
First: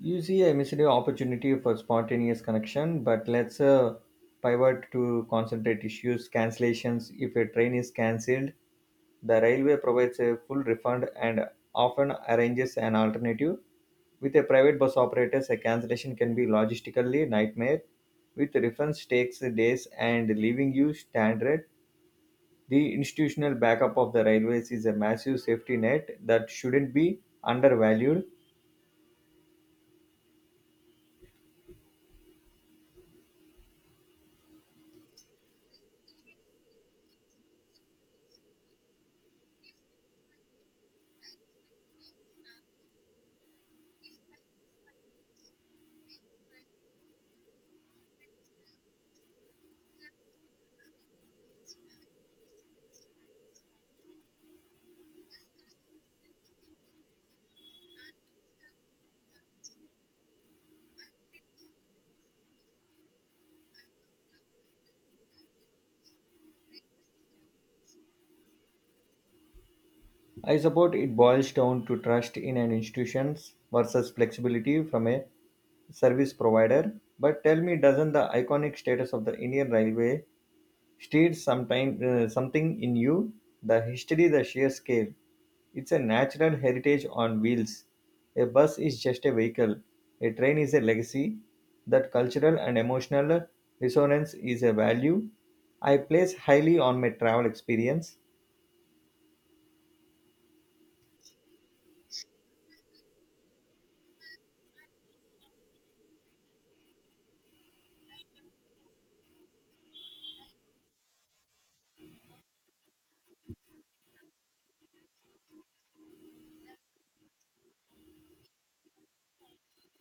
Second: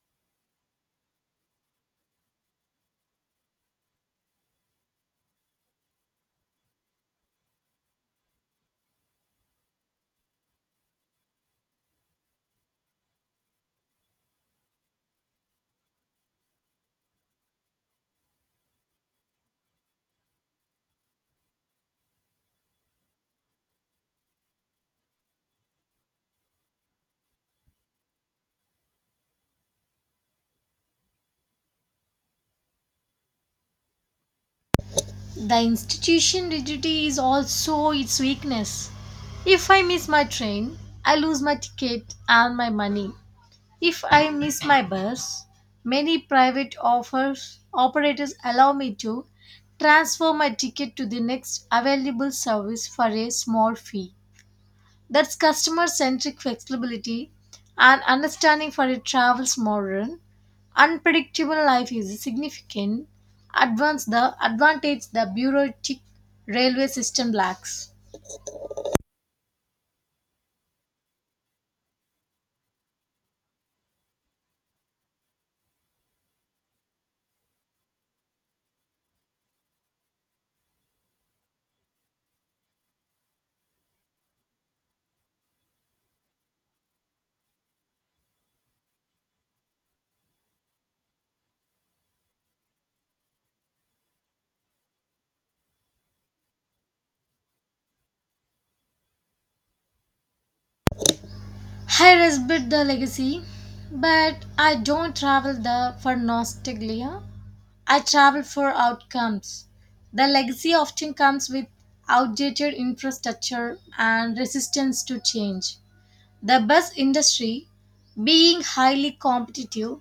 Speaker 2: You see, I missed an opportunity for spontaneous connection, but let's pivot to concentrate issues, cancellations. If a train is cancelled, the railway provides a full refund and often arranges an alternative. With a private bus operators, a cancellation can be logistically nightmare. With refunds takes days and leaving you stranded. The institutional backup of the railways is a massive safety net that shouldn't be undervalued.
Speaker 1: The institution rigidity is also its weakness. If I miss my train, I lose my ticket and my money. If I miss my bus, many private offers operators allow me to transfer my ticket to the next available service for a small fee. That's customer centric flexibility and understanding for a travel's modern, unpredictable life is a significant advance the advantage the bureaucratic railway system lacks.
Speaker 2: I suppose it boils down to trust in an institution versus flexibility from a service provider. But tell me, doesn't the iconic status of the Indian Railway stir something in you? The history, the sheer scale. It's a natural heritage on wheels. A bus is just a vehicle. A train is a legacy. That cultural and emotional resonance is a value I place highly on my travel experience.
Speaker 1: I respect the legacy, but I don't travel the for nostalgia. I travel for outcomes. The legacy often comes with outdated infrastructure and resistance to change. The bus industry, being highly competitive,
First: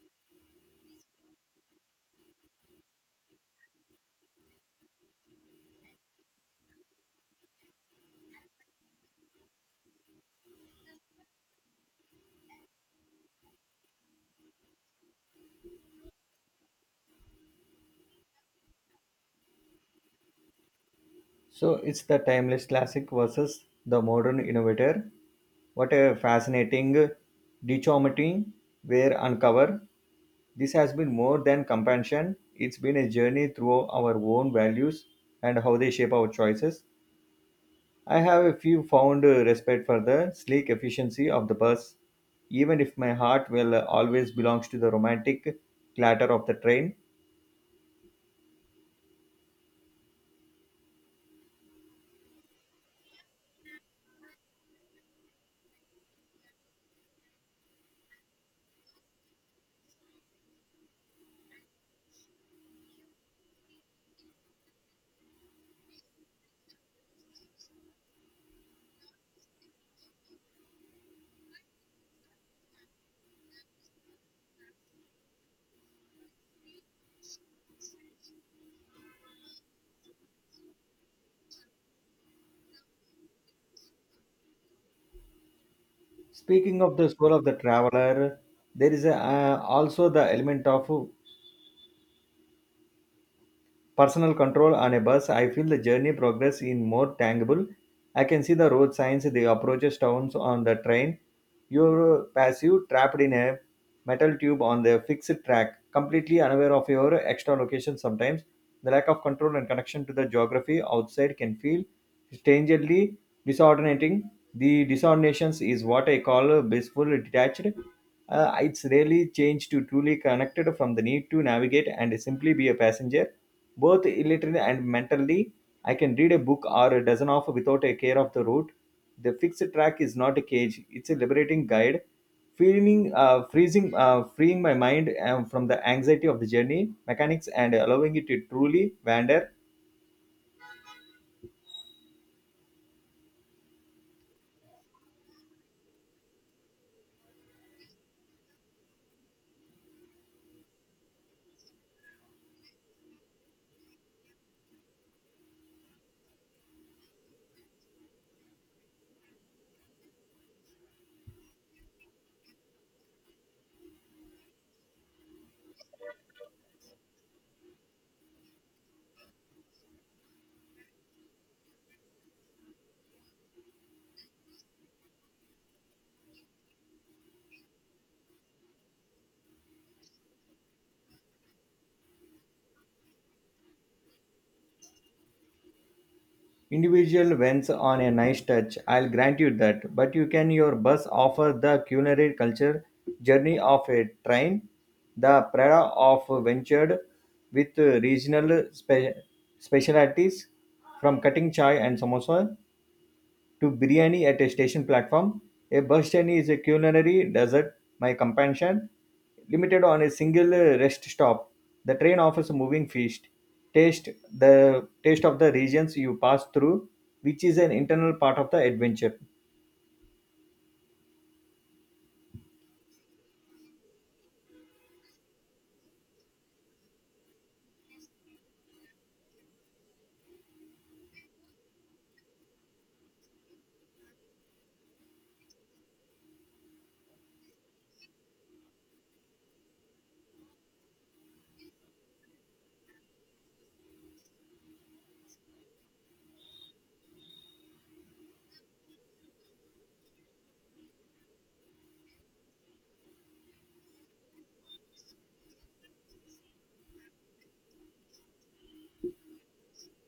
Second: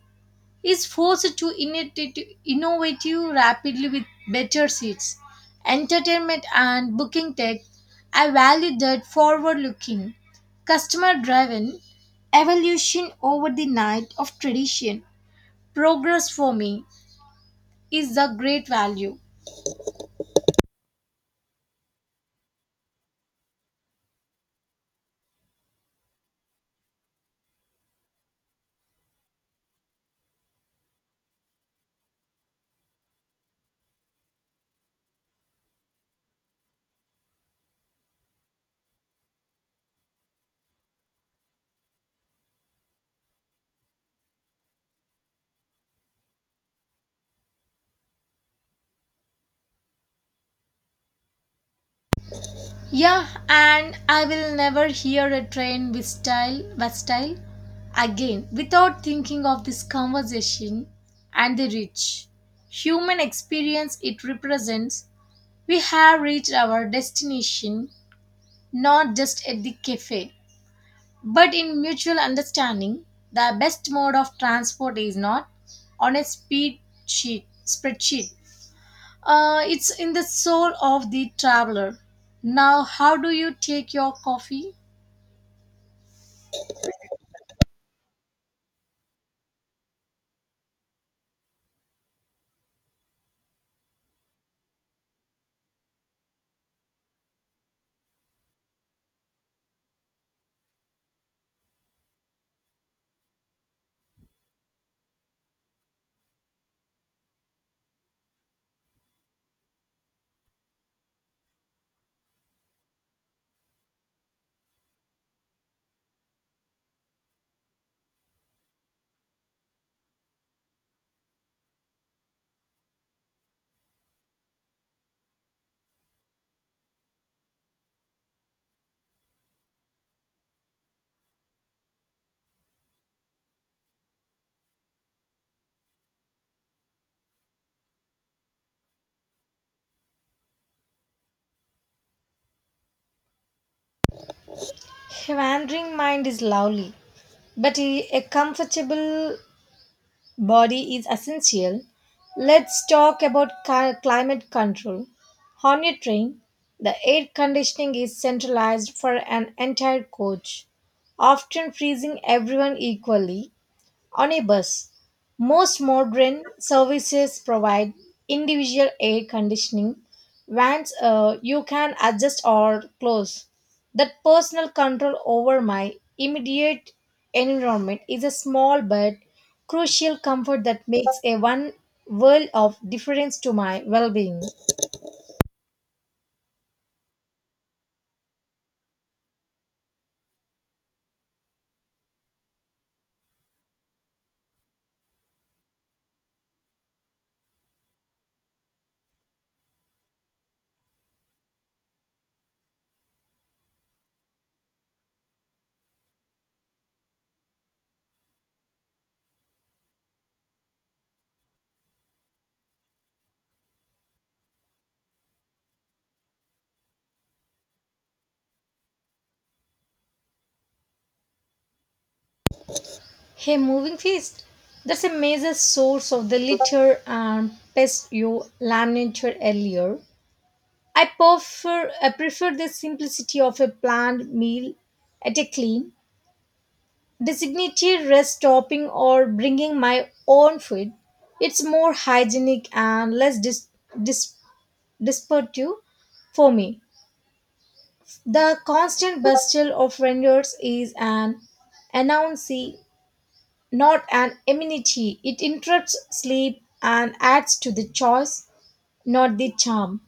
Speaker 1: is forced to innovative rapidly with better seats, entertainment, and booking tech. I value that forward looking, customer driven evolution over the night of tradition. Progress for me is the great value.
Speaker 2: So it's the timeless classic versus the modern innovator. What a fascinating dichotomy were uncover. This has been more than compassion. It's been a journey through our own values and how they shape our choices. I have a few found respect for the sleek efficiency of the bus, even if my heart will always belongs to the romantic clatter of the train.
Speaker 1: Yeah, and I will never hear a train with style again without thinking of this conversation and the rich human experience it represents. We have reached our destination not just at the cafe, but in mutual understanding. The best mode of transport is not on a spreadsheet. It's in the soul of the traveler. Now, how do you take your coffee?
Speaker 2: Speaking of the soul of the traveler, there is also the element of personal control on a bus, I feel the journey progress in more tangible. I can see the road signs, the approaches towns on the train. You're passive, trapped in a metal tube on the fixed track, completely unaware of your extra location sometimes. The lack of control and connection to the geography outside can feel strangely disordinating. The disordinations is what I call blissful detached. It's really changed to truly connected from the need to navigate and simply be a passenger both literally and mentally. I can read a book or a dozen of without a care of the route. The fixed track is not a cage; it's a liberating guide, feeling freeing my mind from the anxiety of the journey mechanics and allowing it to truly wander.
Speaker 1: A wandering mind is lovely, but a comfortable body is essential. Let's talk about climate control. On your train, the air conditioning is centralized for an entire coach, often freezing everyone equally. On a bus, most modern services provide individual air conditioning vans you can adjust or close. That personal control over my immediate environment is a small but crucial comfort that makes a one world of difference to my well being.
Speaker 2: Individual wines on a nice touch, I'll grant you that. But you can your bus offer the culinary culture journey of a train, the prada of ventured with regional specialties from cutting chai and samosa to biryani at a station platform. A bus journey is a culinary desert, my companion, limited on a single rest stop. The train offers a moving feast. Taste the taste of the regions you pass through, which is an internal part of the adventure.
Speaker 1: Hey, moving feast. That's a major source of the litter and pest you laminated earlier. I prefer the simplicity of a planned meal at a clean, designated rest stopping or bringing my own food. It's more hygienic and less dis, disruptive for me. The constant bustle of vendors is an annoyancy, not an amenity. It interrupts sleep and adds to the choice, not the charm.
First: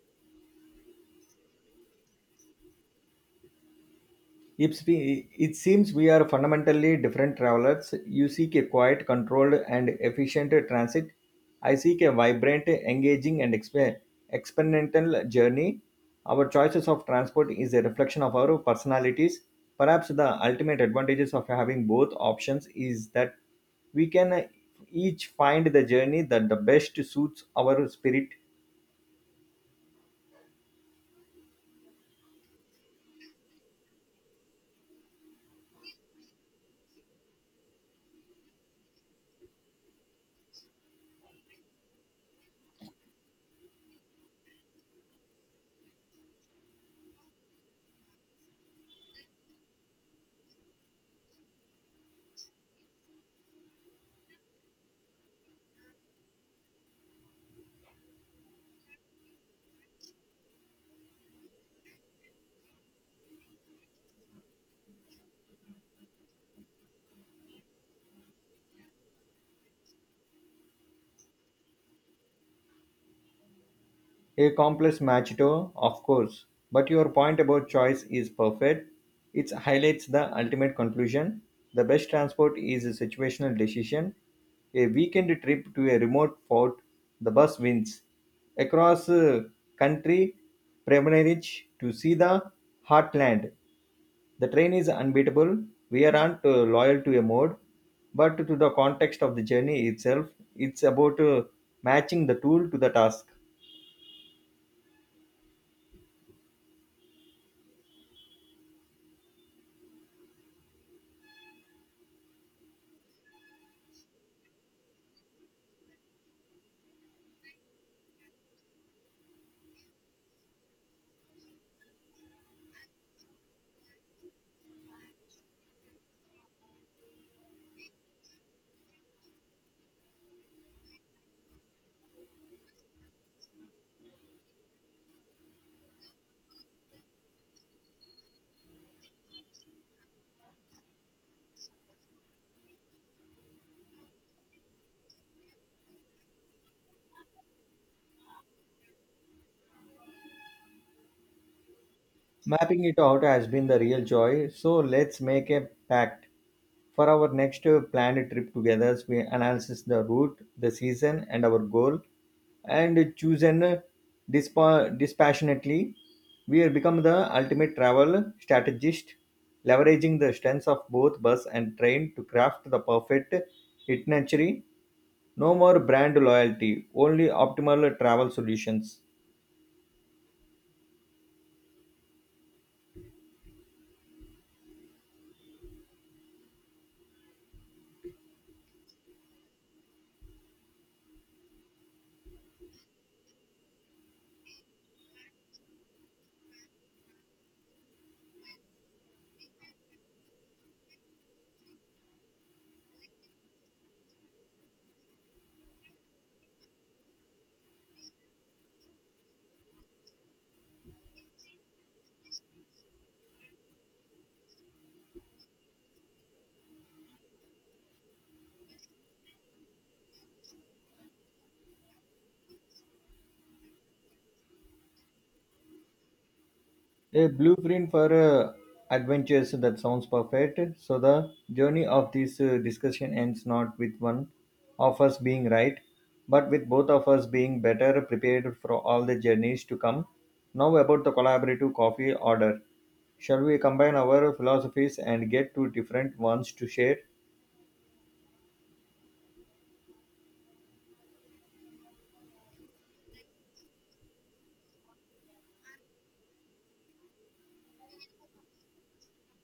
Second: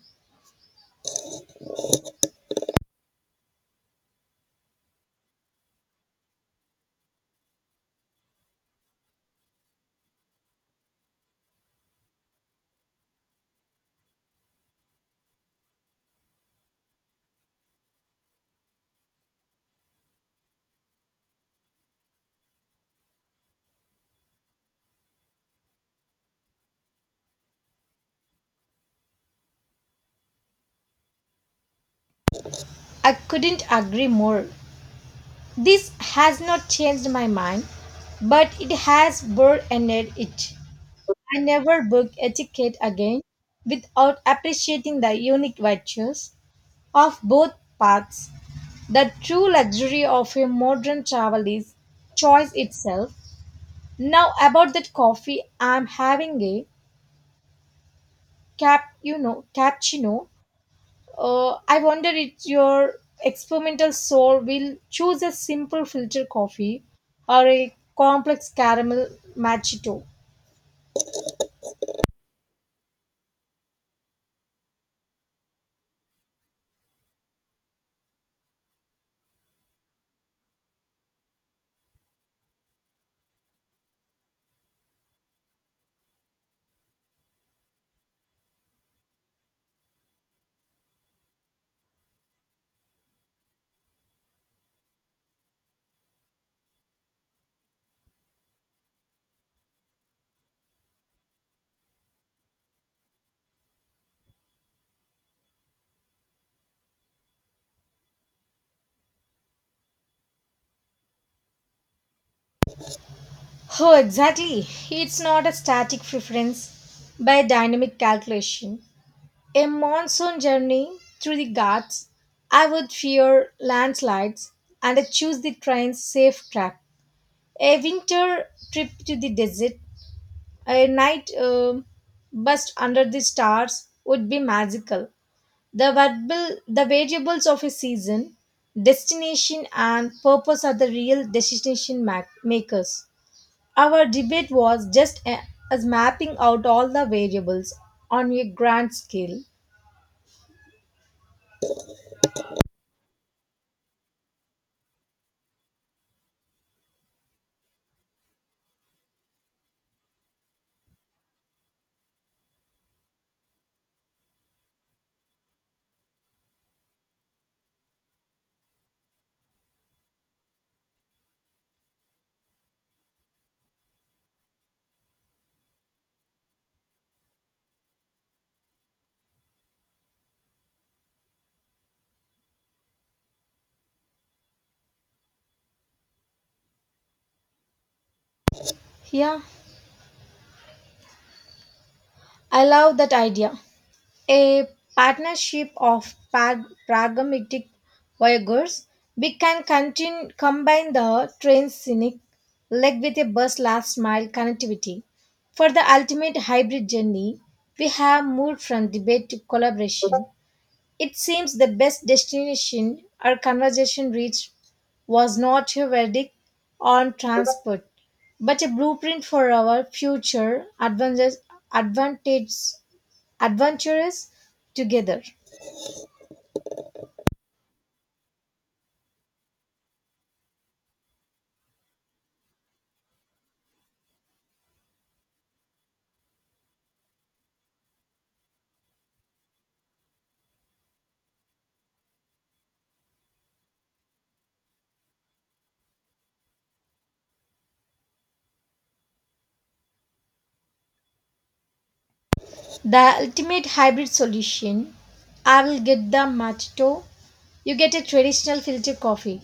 Speaker 2: It seems we are fundamentally different travelers. You seek a quiet, controlled, and efficient transit. I seek a vibrant, engaging, and experimental journey. Our choices of transport is a reflection of our personalities. Perhaps the ultimate advantages of having both options is that we can each find the journey that the best suits our spirit.
Speaker 1: I couldn't agree more. This has not changed my mind, but it has burdened it. I never book etiquette again without appreciating the unique virtues of both paths. The true luxury of a modern travel is choice itself. Now about that coffee, I'm having a cappuccino. I wonder if your experimental soul will choose a simple filter coffee or a complex caramel macchiato.
Speaker 2: A complex macchiato, of course, but your point about choice is perfect. It highlights the ultimate conclusion. The best transport is a situational decision. A weekend trip to a remote fort, the bus wins. Across country, Premierich to see the heartland. The train is unbeatable. We aren't loyal to a mode, but to the context of the journey itself, it's about matching the tool to the task.
Speaker 1: Oh, exactly. It's not a static preference by dynamic calculation. A monsoon journey through the Ghats, I would fear landslides and I choose the train's safe track. A winter trip to the desert, a night bust under the stars would be magical. The variables of a season, destination, and purpose are the real destination makers. Our debate was just as mapping out all the variables on a grand scale.
Speaker 2: Mapping it out has been the real joy, so let's make a pact. For our next planned trip together, we analyze the route, the season, and our goal, and choose an dispassionately. We have become the ultimate travel strategist, leveraging the strengths of both bus and train to craft the perfect itinerary. No more brand loyalty, only optimal travel solutions.
Speaker 1: Yeah, I love that idea. A partnership of pragmatic voyageurs, we can continue, combine the train's scenic leg with a bus last mile connectivity. For the ultimate hybrid journey, we have moved from debate to collaboration. It seems the best destination our conversation reached was not a verdict on transport, but a blueprint for our future advantages, advantages adventurous together.
Speaker 2: A blueprint for adventures that sounds perfect. So the journey of this discussion ends not with one of us being right, but with both of us being better prepared for all the journeys to come. Now about the collaborative coffee order. Shall we combine our philosophies and get two different ones to share?
Speaker 1: The ultimate hybrid solution. I will get the matto, you get a traditional filter coffee,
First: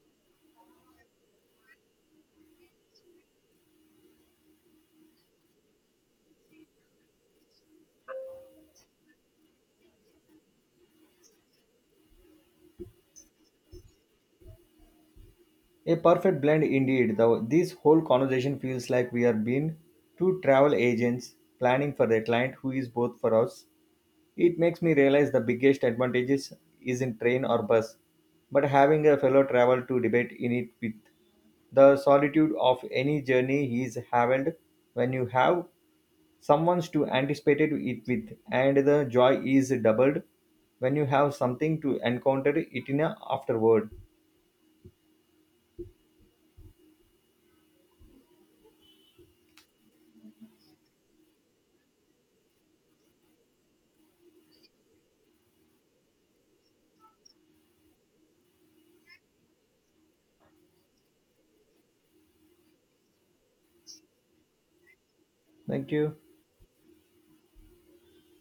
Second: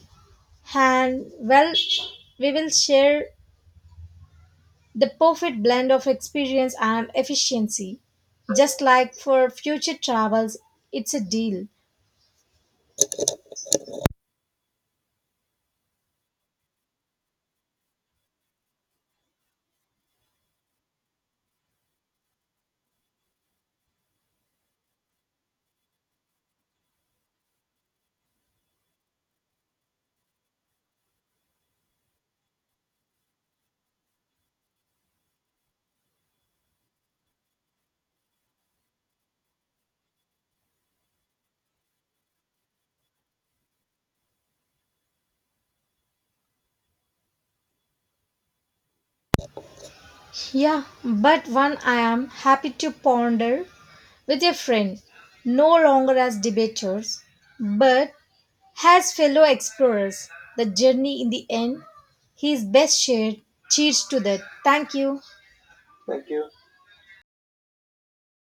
Speaker 1: and well, we will share the perfect blend of experience and efficiency. Just like for future travels, it's a deal.
Speaker 2: A perfect blend indeed. Though this whole conversation feels like we are being two travel agents planning for a client who is both for us. It makes me realize the biggest advantages isn't train or bus, but having a fellow travel to debate in it with. The solitude of any journey is haven't when you have someone to anticipate it with, and the joy is doubled when you have something to encounter it in a afterward.
Speaker 1: Yeah, but one I am happy to ponder with a friend, no longer as debaters, but as fellow explorers, the journey in the end is best shared. Cheers to that. Thank you.
Speaker 2: Thank you.
Speaker 1: Thank you.